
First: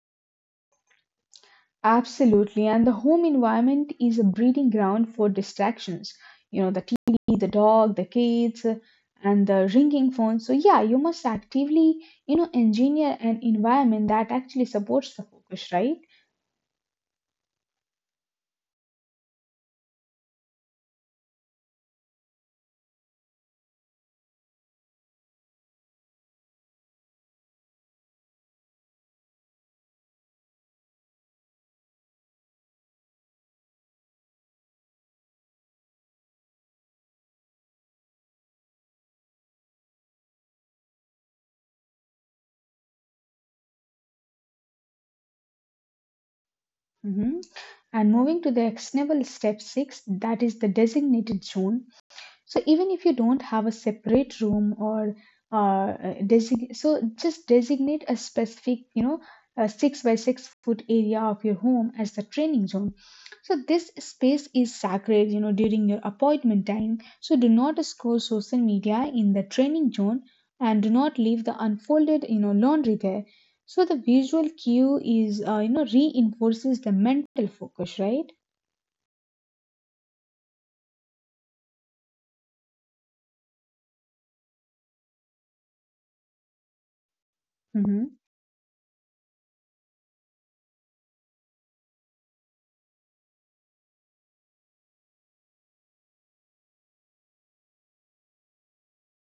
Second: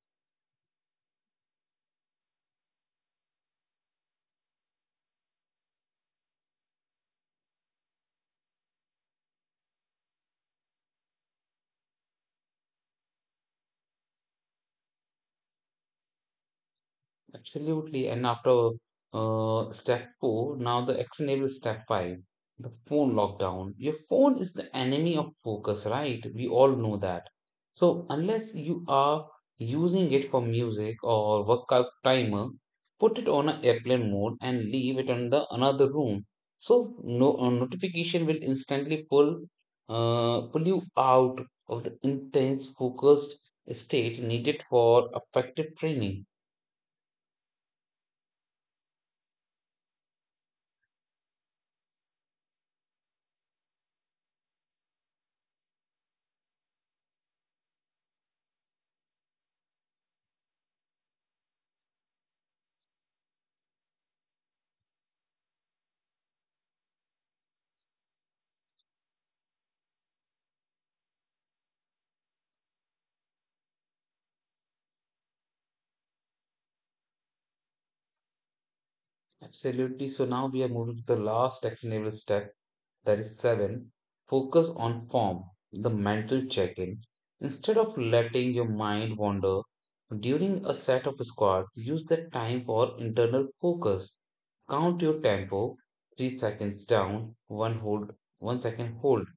[SPEAKER 2] Absolutely. And the home environment is a breeding ground for distractions. You know, the TV, the dog, the kids, and the ringing phone. So, yeah, you must actively, you know, engineer an environment that actually supports the focus, right?
[SPEAKER 1] Absolutely. And after step four, now the action name is step five, the phone lockdown. Your phone is the enemy of focus, right? We all know that. So unless you are using it for music or workout timer, put it on an airplane mode and leave it on the another room. So no notification will instantly pull pull you out of the intense focused state needed for effective training.
[SPEAKER 2] Hmm. And moving to the actionable step six, that is the designated zone. So even if you don't have a separate room or design, so just designate a specific, you know, a 6 by 6 foot area of your home as the training zone. So this space is sacred, you know, during your appointment time. So do not scroll social media in the training zone and do not leave the unfolded, you know, laundry there. So the visual cue is, you know, reinforces the mental focus, right?
[SPEAKER 1] Absolutely. So now we are moving to the last actionable step, that is seven. Focus on form, the mental check in. Instead of
[SPEAKER 2] Mm-hmm.
[SPEAKER 1] letting your mind wander during a set of squats, use that time for internal focus. Count your tempo, 3 seconds down, one hold, one second hold,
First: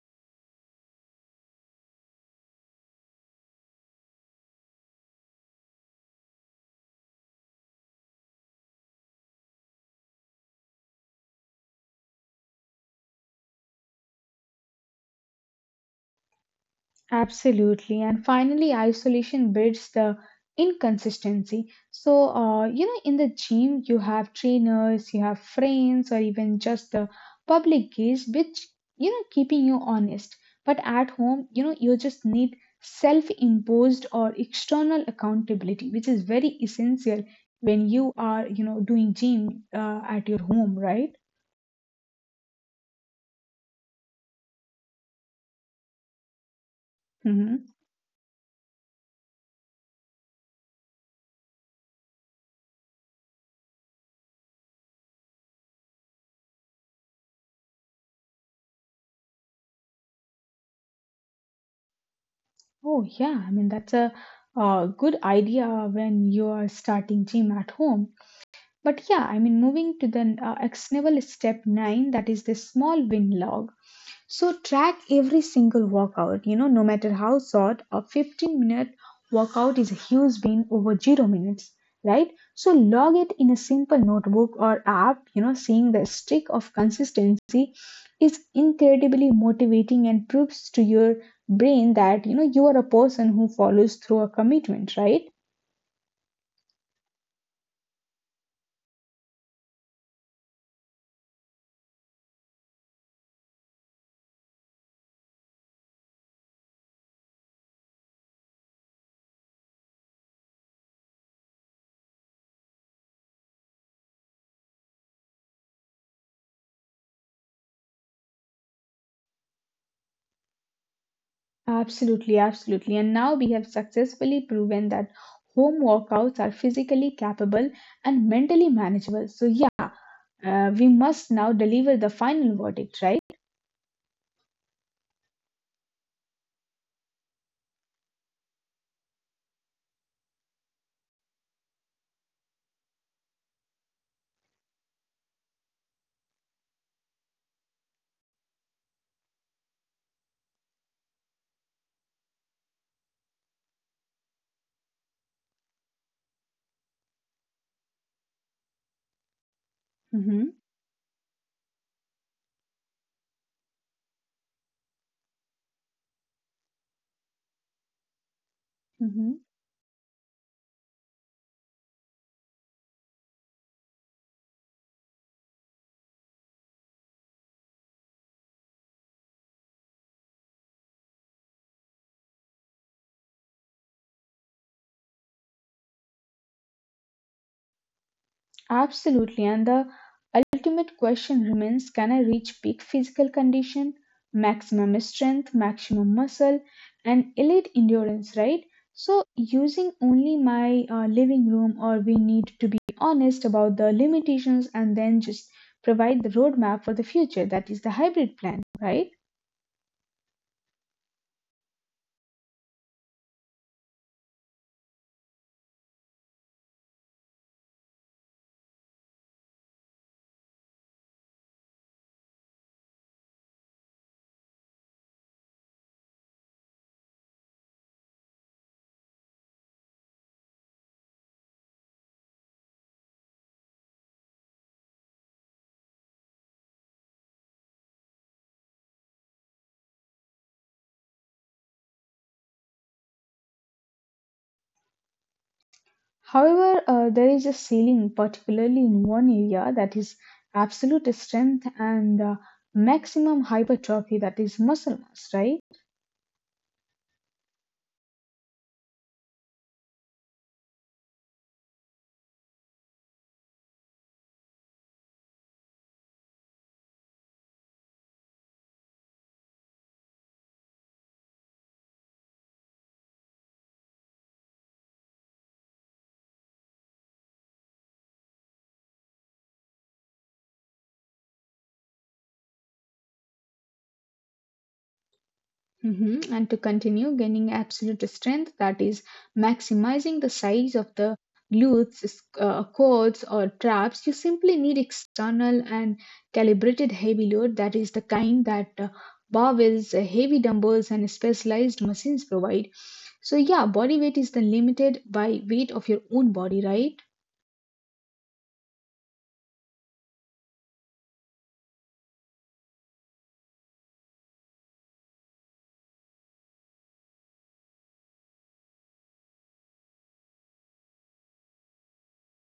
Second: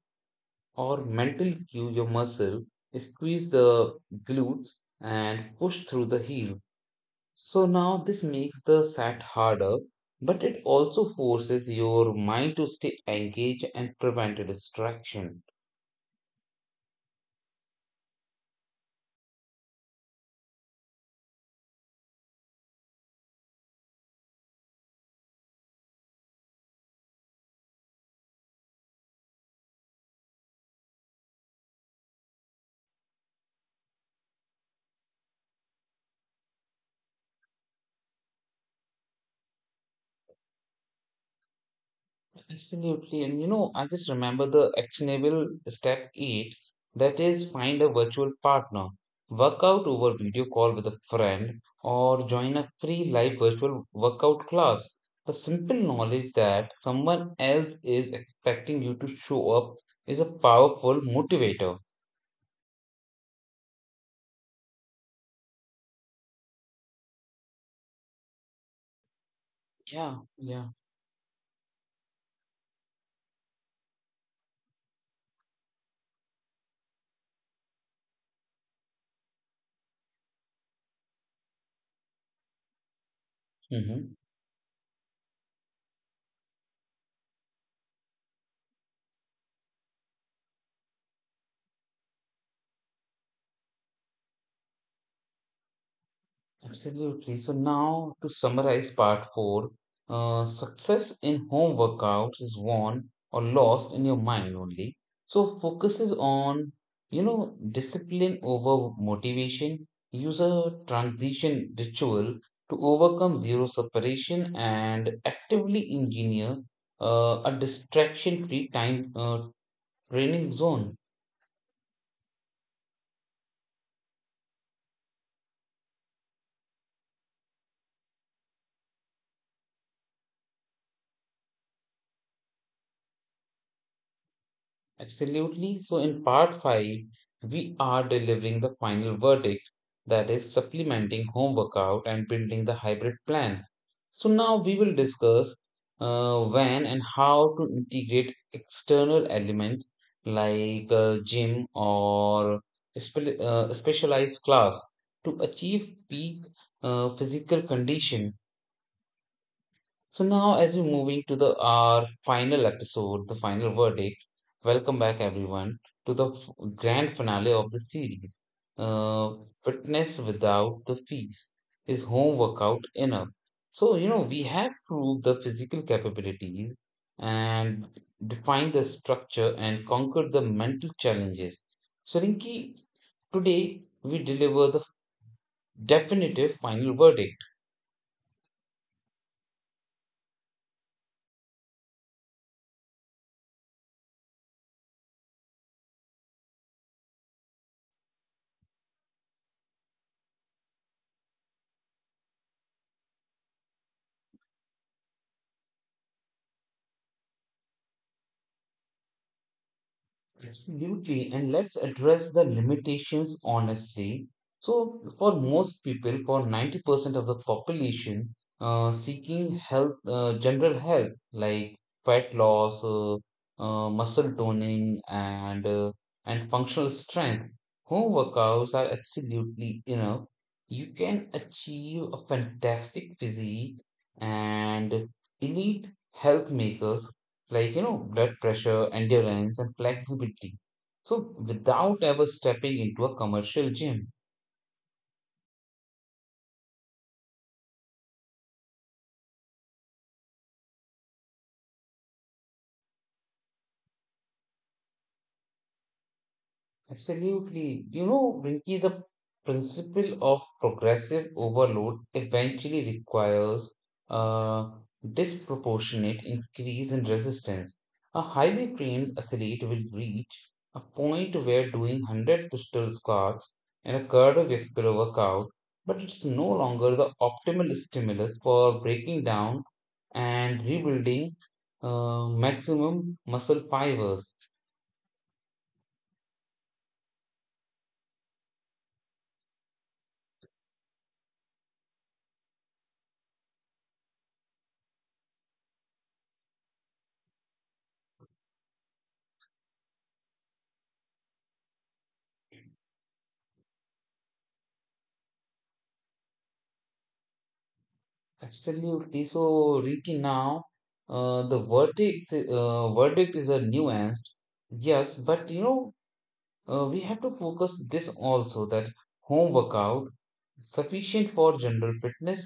[SPEAKER 1] or mentally cue your muscle, squeeze the glutes and push through the heels. So now this makes the set harder, but it also forces your mind to stay engaged and prevent a distraction.
[SPEAKER 2] Absolutely. And finally, isolation builds the inconsistency. So, you know, in the gym, you have trainers, you have friends, or even just the public gaze, which, you know, keeping you honest. But at home, you know, you just need self imposed or external accountability, which is very essential when you are, you know, doing gym at your home, right?
[SPEAKER 1] Absolutely. And you know, I just remember the actionable step eight, that is
[SPEAKER 2] Mhm.
[SPEAKER 1] find a virtual partner. Workout over video call with a friend or join a free live virtual workout class. The simple knowledge that someone else is expecting you to show up is a powerful motivator.
[SPEAKER 2] Oh, yeah. I mean, that's a good idea when you are starting gym at home. But yeah, I mean, moving to
[SPEAKER 1] Yeah,
[SPEAKER 2] the
[SPEAKER 1] yeah.
[SPEAKER 2] actionable step nine, that is the small win log. So track every single workout, you know, no matter how short, a 15-minute workout is a huge win over 0 minutes, right? So log it in a simple
[SPEAKER 1] Mhm.
[SPEAKER 2] notebook or app, you know, seeing the streak of consistency is incredibly motivating and proves to your brain that, you know, you are a person who follows through a commitment, right?
[SPEAKER 1] Absolutely. So now to summarize part four, success in home workouts is won or lost in your mind only. So focuses on, discipline over motivation. Use a transition ritual to overcome zero separation and actively engineer a distraction-free time training zone.
[SPEAKER 2] Absolutely, absolutely. And now we have successfully proven that home workouts are physically capable and mentally manageable. So, yeah. We must now deliver the final verdict, right?
[SPEAKER 1] Absolutely. So, in part 5, we are delivering the final verdict, that is, supplementing home workout and building the hybrid plan. So, now we will discuss when and how to integrate external elements like gym or specialized class to achieve peak physical condition. So
[SPEAKER 2] Mm-hmm,
[SPEAKER 1] now, as we're moving to the our final episode, the final verdict. Welcome back, everyone, to the grand finale of the series. Uh,
[SPEAKER 2] mm-hmm.
[SPEAKER 1] Fitness without the fees, is home workout enough? So you know we have proved the physical capabilities and defined the structure and conquered the mental challenges. So Rinki, today we deliver the definitive final verdict.
[SPEAKER 2] Absolutely. And the ultimate question remains, can I reach peak physical condition, maximum strength, maximum muscle, and elite endurance, right? So, using only my living room, or we need to be honest about the limitations and then just provide the roadmap for the future. That is the hybrid plan, right?
[SPEAKER 1] Absolutely. And let's address the limitations honestly. So, for most people, for 90% of the population, seeking health, general health, like fat loss, muscle toning, and and functional strength, home workouts are absolutely enough. You can achieve a fantastic physique and elite health makers like you know blood pressure endurance and flexibility, so without ever stepping into a commercial gym.
[SPEAKER 2] However, there is a ceiling, particularly in one area, that is absolute strength and maximum hypertrophy, that is muscle mass, right?
[SPEAKER 1] Absolutely, you know Rinki, the principle of progressive overload eventually requires a disproportionate increase in resistance. A highly trained athlete will reach a point where doing 100 pistol squats and a cardiovascular workout but it's no longer the optimal stimulus for breaking down and rebuilding maximum muscle fibers.
[SPEAKER 2] Hmm. And to continue gaining absolute strength, that is, maximizing the size of the glutes, cords, or traps, you simply need external and calibrated heavy load, that is, the kind that barbells, heavy dumbbells, and specialized machines provide. So, yeah, body weight is the limited by weight of your own body, right?
[SPEAKER 1] Absolutely. So, Ricky, now the verdict is a nuanced yes, but you know, we have to focus this also that home workout sufficient for general fitness,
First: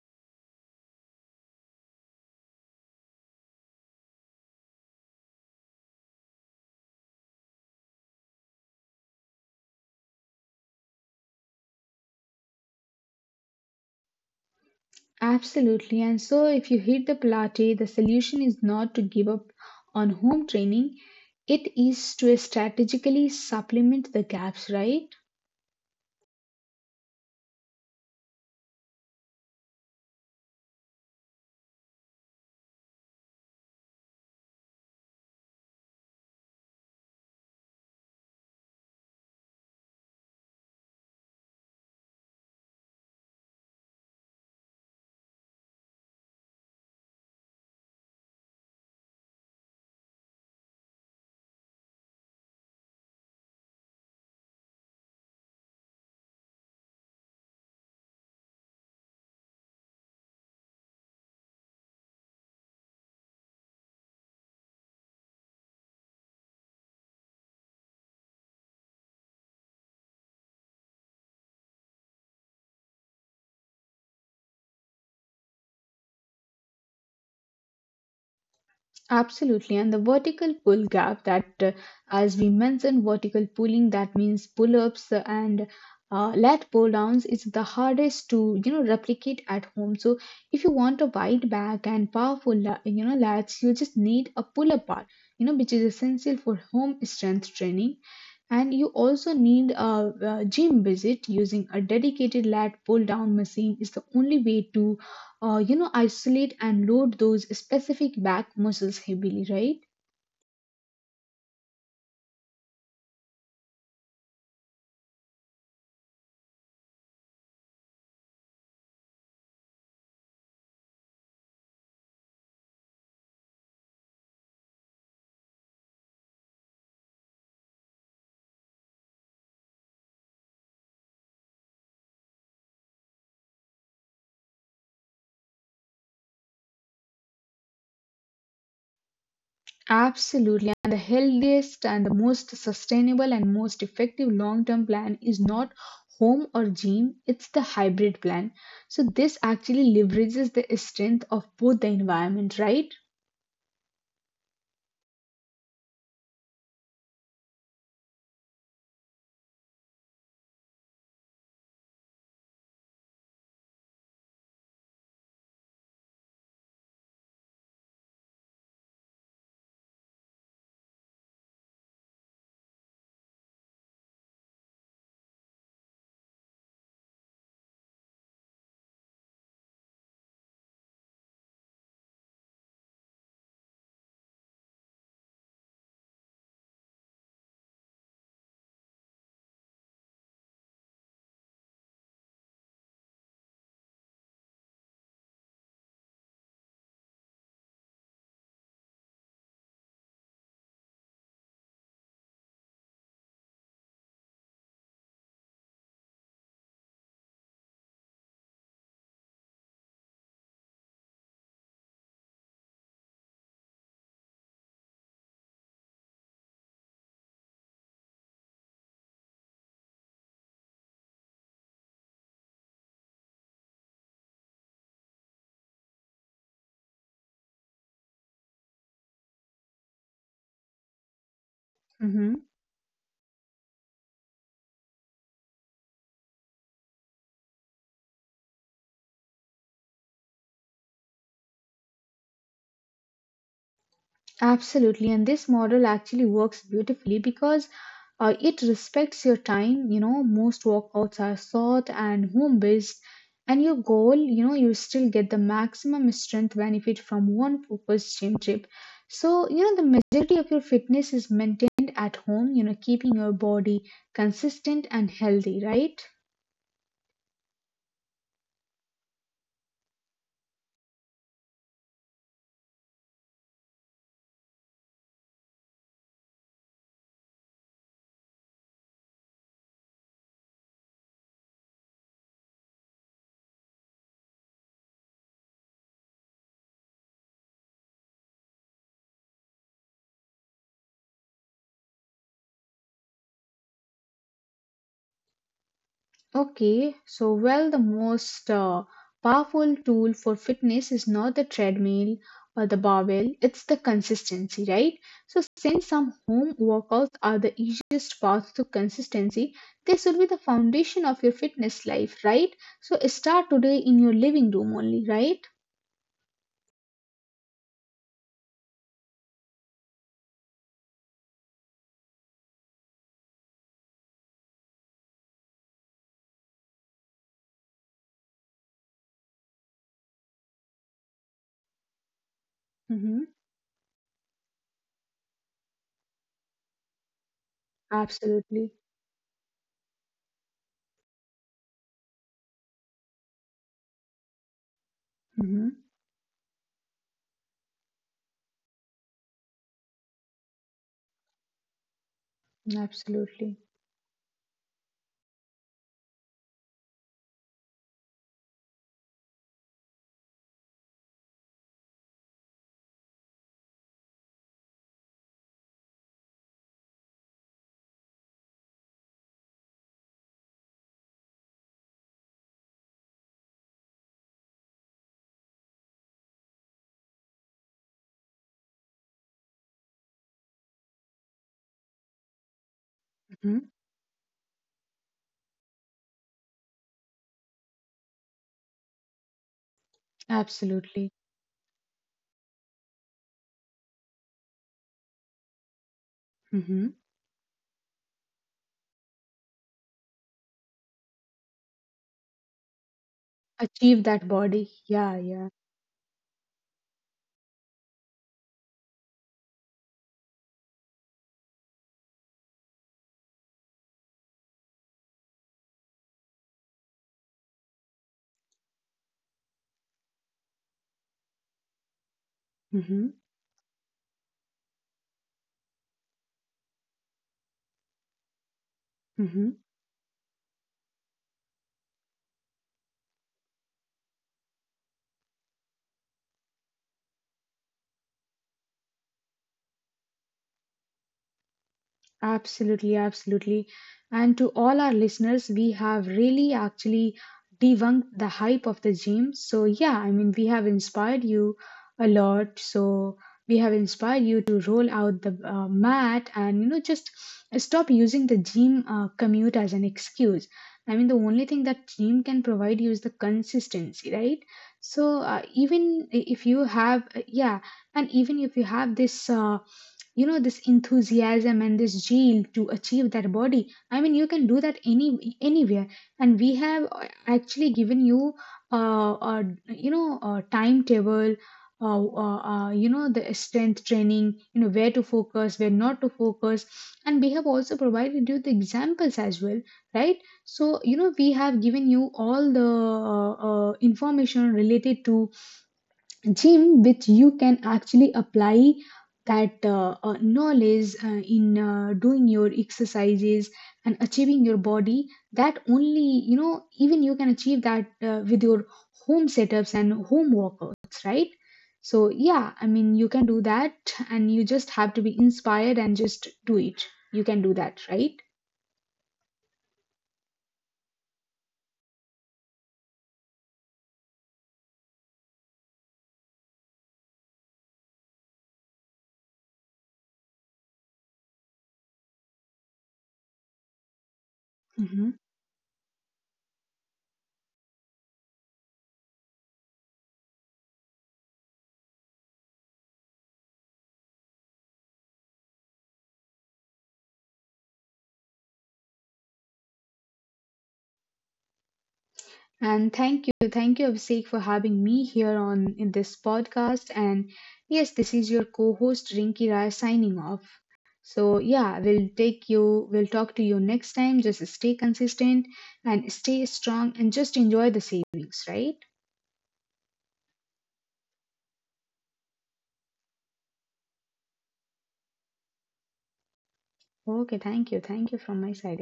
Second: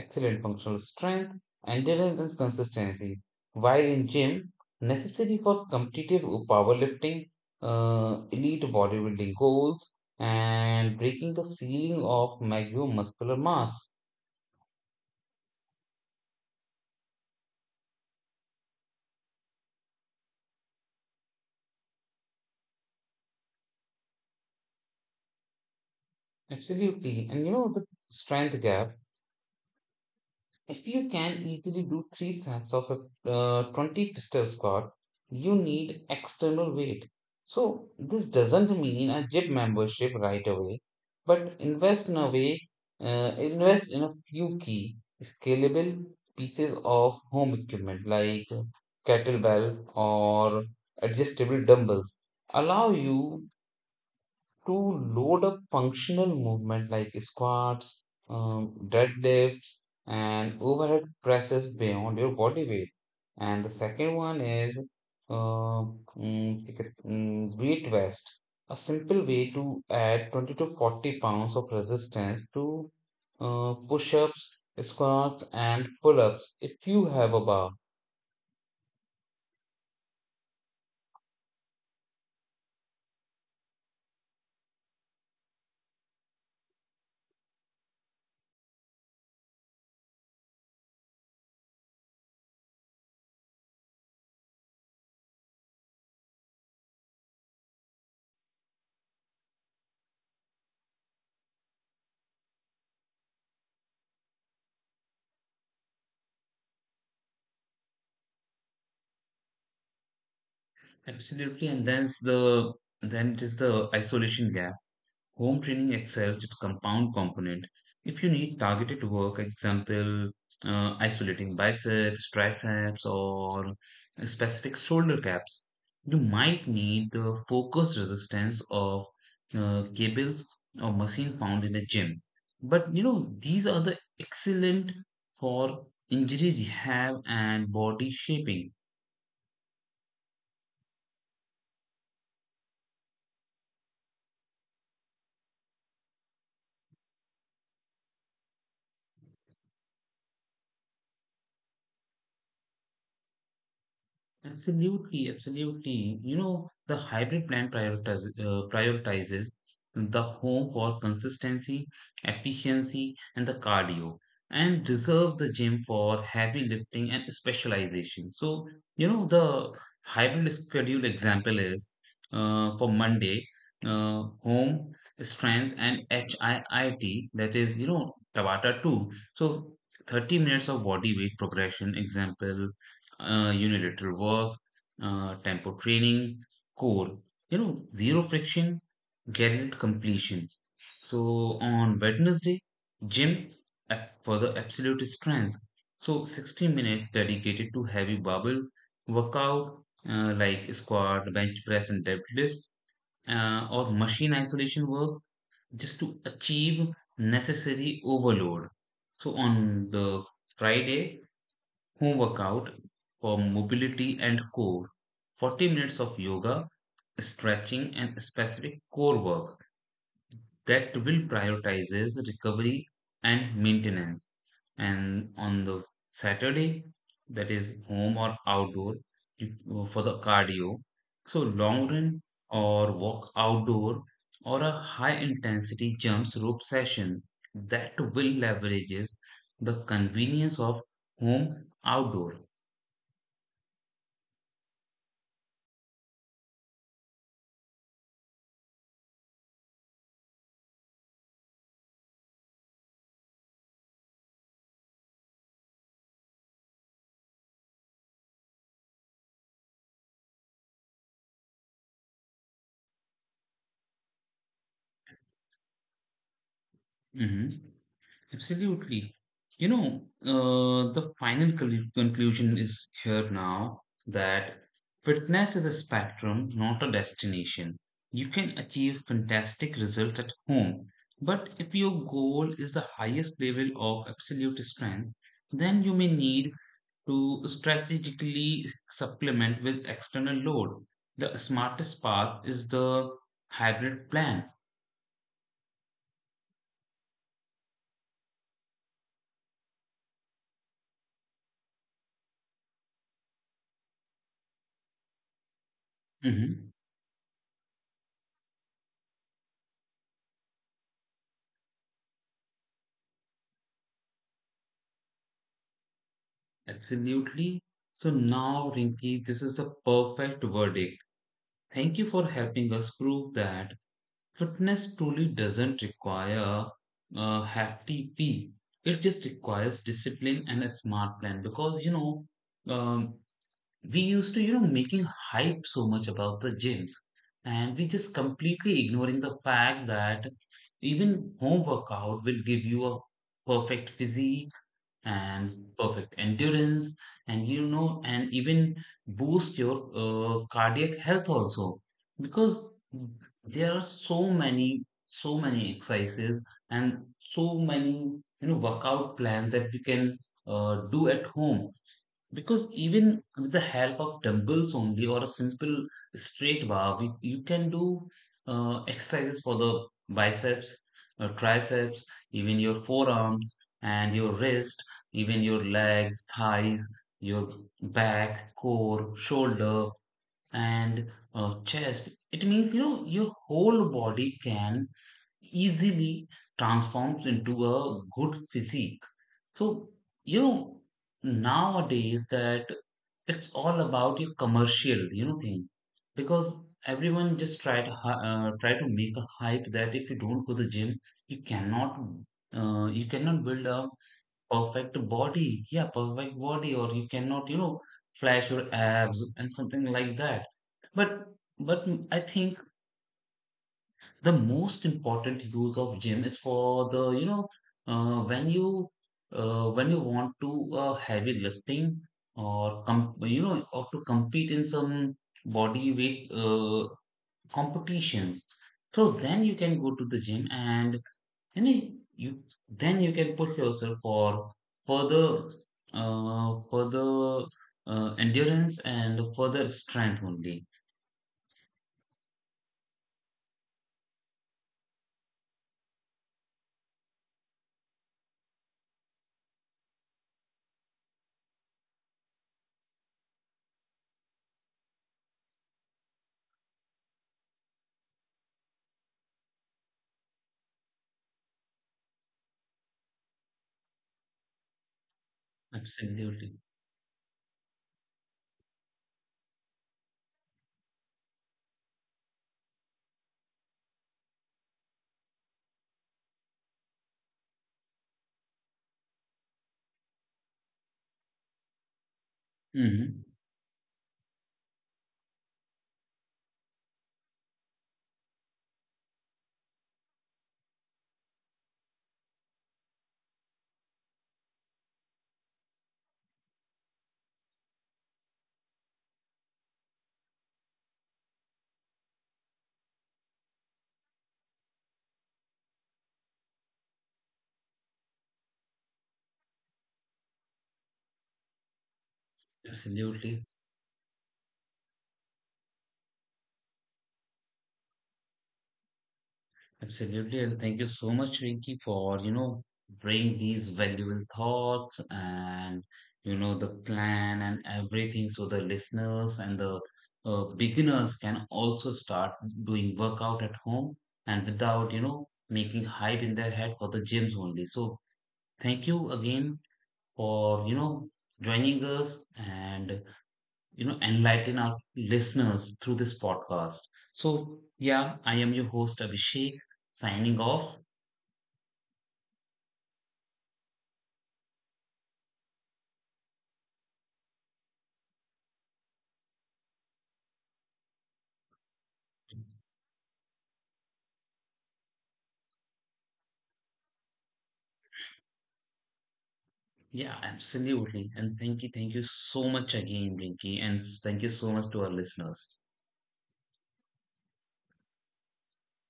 [SPEAKER 1] excellent functional strength, endurance and consistency. While in gym, necessary for competitive powerlifting, elite bodybuilding goals, and breaking the ceiling of maximum muscular mass.
[SPEAKER 2] Absolutely. And so, if you hit the Pilates, the solution is not to give up on home training, it is to strategically supplement the gaps, right?
[SPEAKER 1] Absolutely, and you know the strength gap. If you can easily do three sets of 20 pistol squats, you need external weight. So, this doesn't mean a gym membership right away, but invest in a few key scalable pieces of home equipment like kettlebell or adjustable dumbbells. Allow you to load up functional movement like squats, deadlifts, and overhead presses beyond your body weight. And the second one is uh, weight vest, a simple way to add 20 to 40 pounds of resistance to push ups, squats, and pull ups if you have a bar.
[SPEAKER 2] Absolutely, and the vertical pull gap that, as we mentioned, vertical pulling that means pull ups and lat pull downs is the hardest to you know replicate at home. So if you want a wide back and powerful you know lats, you just need a pull up bar, you know, which is essential for home strength training. And you also need a gym visit using a dedicated lat pull down machine is the only way to you know, isolate and load those specific back muscles heavily, right?
[SPEAKER 1] Absolutely, and then it is the isolation gap. Home training excels its compound component. If you need targeted work, example, isolating biceps, triceps, or specific shoulder caps, you might need the focused resistance of cables or machine found in a gym. But you know, these are the excellent for injury rehab and body shaping.
[SPEAKER 2] Absolutely. And the healthiest and the most sustainable and most effective long term plan is not home or gym, it's the hybrid plan. So, this actually leverages the strength of both the environment, right?
[SPEAKER 1] Absolutely, absolutely. You know, the hybrid plan prioritizes the home for consistency, efficiency, and the cardio, and reserve the gym for heavy lifting and specialization. So, you know, the hybrid schedule example is for Monday, home, strength, and HIIT, that is, you know, Tabata 2. So, 30 minutes of body weight progression example unilateral work, tempo training, core. You know, zero friction, guaranteed completion. So on Wednesday, gym for the absolute strength. So 60 minutes dedicated to heavy barbell workout like squat, bench press, and deadlifts, or machine isolation work just to achieve necessary overload. So on the Friday, home workout for mobility and core, 40 minutes of yoga, stretching, and specific core work that will prioritizes recovery and maintenance. And on the Saturday, that is home or outdoor for the cardio. So, long run
[SPEAKER 2] Mhm.
[SPEAKER 1] or walk outdoor or a high intensity jumps rope session that will leverages the convenience of home outdoor.
[SPEAKER 2] Absolutely, and this model actually works beautifully because it respects your time. You know, most workouts are short and home based, and your goal, you know, you still get the maximum strength benefit from one focused gym trip. So, you know, the majority of your fitness is maintained at home, you know, keeping your body consistent and healthy, right?
[SPEAKER 1] Hmm. Absolutely. You know, the final conclusion is here now that fitness is a spectrum, not a destination. You can achieve fantastic results at home, but if your goal is the highest level of absolute strength, then you may need to strategically supplement with external load. The smartest path is the hybrid plan.
[SPEAKER 2] Okay, so well, the most powerful tool for fitness is not the treadmill or the barbell, it's the consistency, right? So, since some home
[SPEAKER 1] Mm-hmm.
[SPEAKER 2] workouts are the easiest path to consistency, they should be the foundation of your fitness life, right? So, start today in your living room only, right?
[SPEAKER 1] Absolutely. So now, Rinki, this is the perfect verdict. Thank you for helping us prove that fitness truly doesn't require a hefty fee. It just requires discipline and a smart plan because, you know, um,
[SPEAKER 2] Mm-hmm.
[SPEAKER 1] we used to, you know, making hype so much about the gyms and we just
[SPEAKER 2] Absolutely.
[SPEAKER 1] completely ignoring the fact that even home workout will give you a perfect physique and
[SPEAKER 2] Mm-hmm.
[SPEAKER 1] perfect endurance and you know and even boost your cardiac health also because
[SPEAKER 2] Absolutely.
[SPEAKER 1] there are so many exercises and so many you know workout plans that we can do at home because even with the help of dumbbells only or a simple straight bar, you can do exercises for the biceps, triceps, even your forearms and your wrist, even your legs, thighs, your back, core, shoulder, and chest. It means you know your
[SPEAKER 2] Mm-hmm.
[SPEAKER 1] whole body can easily transforms into a good physique. So, you know,
[SPEAKER 2] Absolutely.
[SPEAKER 1] nowadays that it's all about your commercial, you know, thing because
[SPEAKER 2] Mm-hmm.
[SPEAKER 1] everyone just try to make a hype that if you don't go to the gym, you cannot you cannot build a
[SPEAKER 2] Achieve that body.
[SPEAKER 1] perfect
[SPEAKER 2] Yeah, yeah.
[SPEAKER 1] body, yeah, perfect body, or you cannot, you know, flash your abs and something like that. But but I think the most important use of gym is for the you know uh, when you when you want to heavy lifting or
[SPEAKER 2] Mm-hmm.
[SPEAKER 1] you know or to compete in some body weight competitions, so then
[SPEAKER 2] Mm-hmm.
[SPEAKER 1] you can go to the gym and you know you then you can push yourself for further further endurance and further strength only.
[SPEAKER 2] Absolutely, absolutely. And to all our listeners, we have really actually debunked the hype of the gym. So, yeah, I mean, we have inspired you a lot. So, we have inspired you to roll out the mat and, you know, just stop using the gym commute as an excuse. I mean, the only thing that gym can provide you is the consistency, right? So, even if
[SPEAKER 1] Absolutely.
[SPEAKER 2] you have, yeah, and even if you have this. You know this enthusiasm and this zeal to achieve that body, I mean you can do that anywhere, and we have actually given you uh, uh you know a timetable, you know
[SPEAKER 1] Hmm.
[SPEAKER 2] the strength training, you know where to focus where not to focus, and we have also provided you the examples as well, right? So you know we have given you all the information related to gym, which you can actually apply that knowledge in doing your exercises and achieving your body, that only you know even you can achieve that with your home setups and home workouts, right? So yeah, I mean you can do
[SPEAKER 1] Absolutely.
[SPEAKER 2] that, and you just have to be inspired and just do it. You can do that, right?
[SPEAKER 1] Absolutely, and thank you so much, Rinki, for you know bringing these valuable thoughts and you know the plan and everything, so the listeners and the beginners can also start doing workout at home and without you
[SPEAKER 2] Hmm.
[SPEAKER 1] know making hype in their head for the gyms only. So thank you again for you know joining us and you know enlighten our listeners through this podcast. So yeah, I am your host Abhishek signing off.
[SPEAKER 2] And thank you, Abhishek, for having me here on in this podcast. And yes, this is your co-host Rinki Rai signing off. So yeah, we'll talk to you next time. Just stay consistent and stay strong and just enjoy the savings, right?
[SPEAKER 1] Yeah, absolutely. And thank you so much again, Rinky, and thank you so much to our listeners.
[SPEAKER 2] Okay, thank you from my side.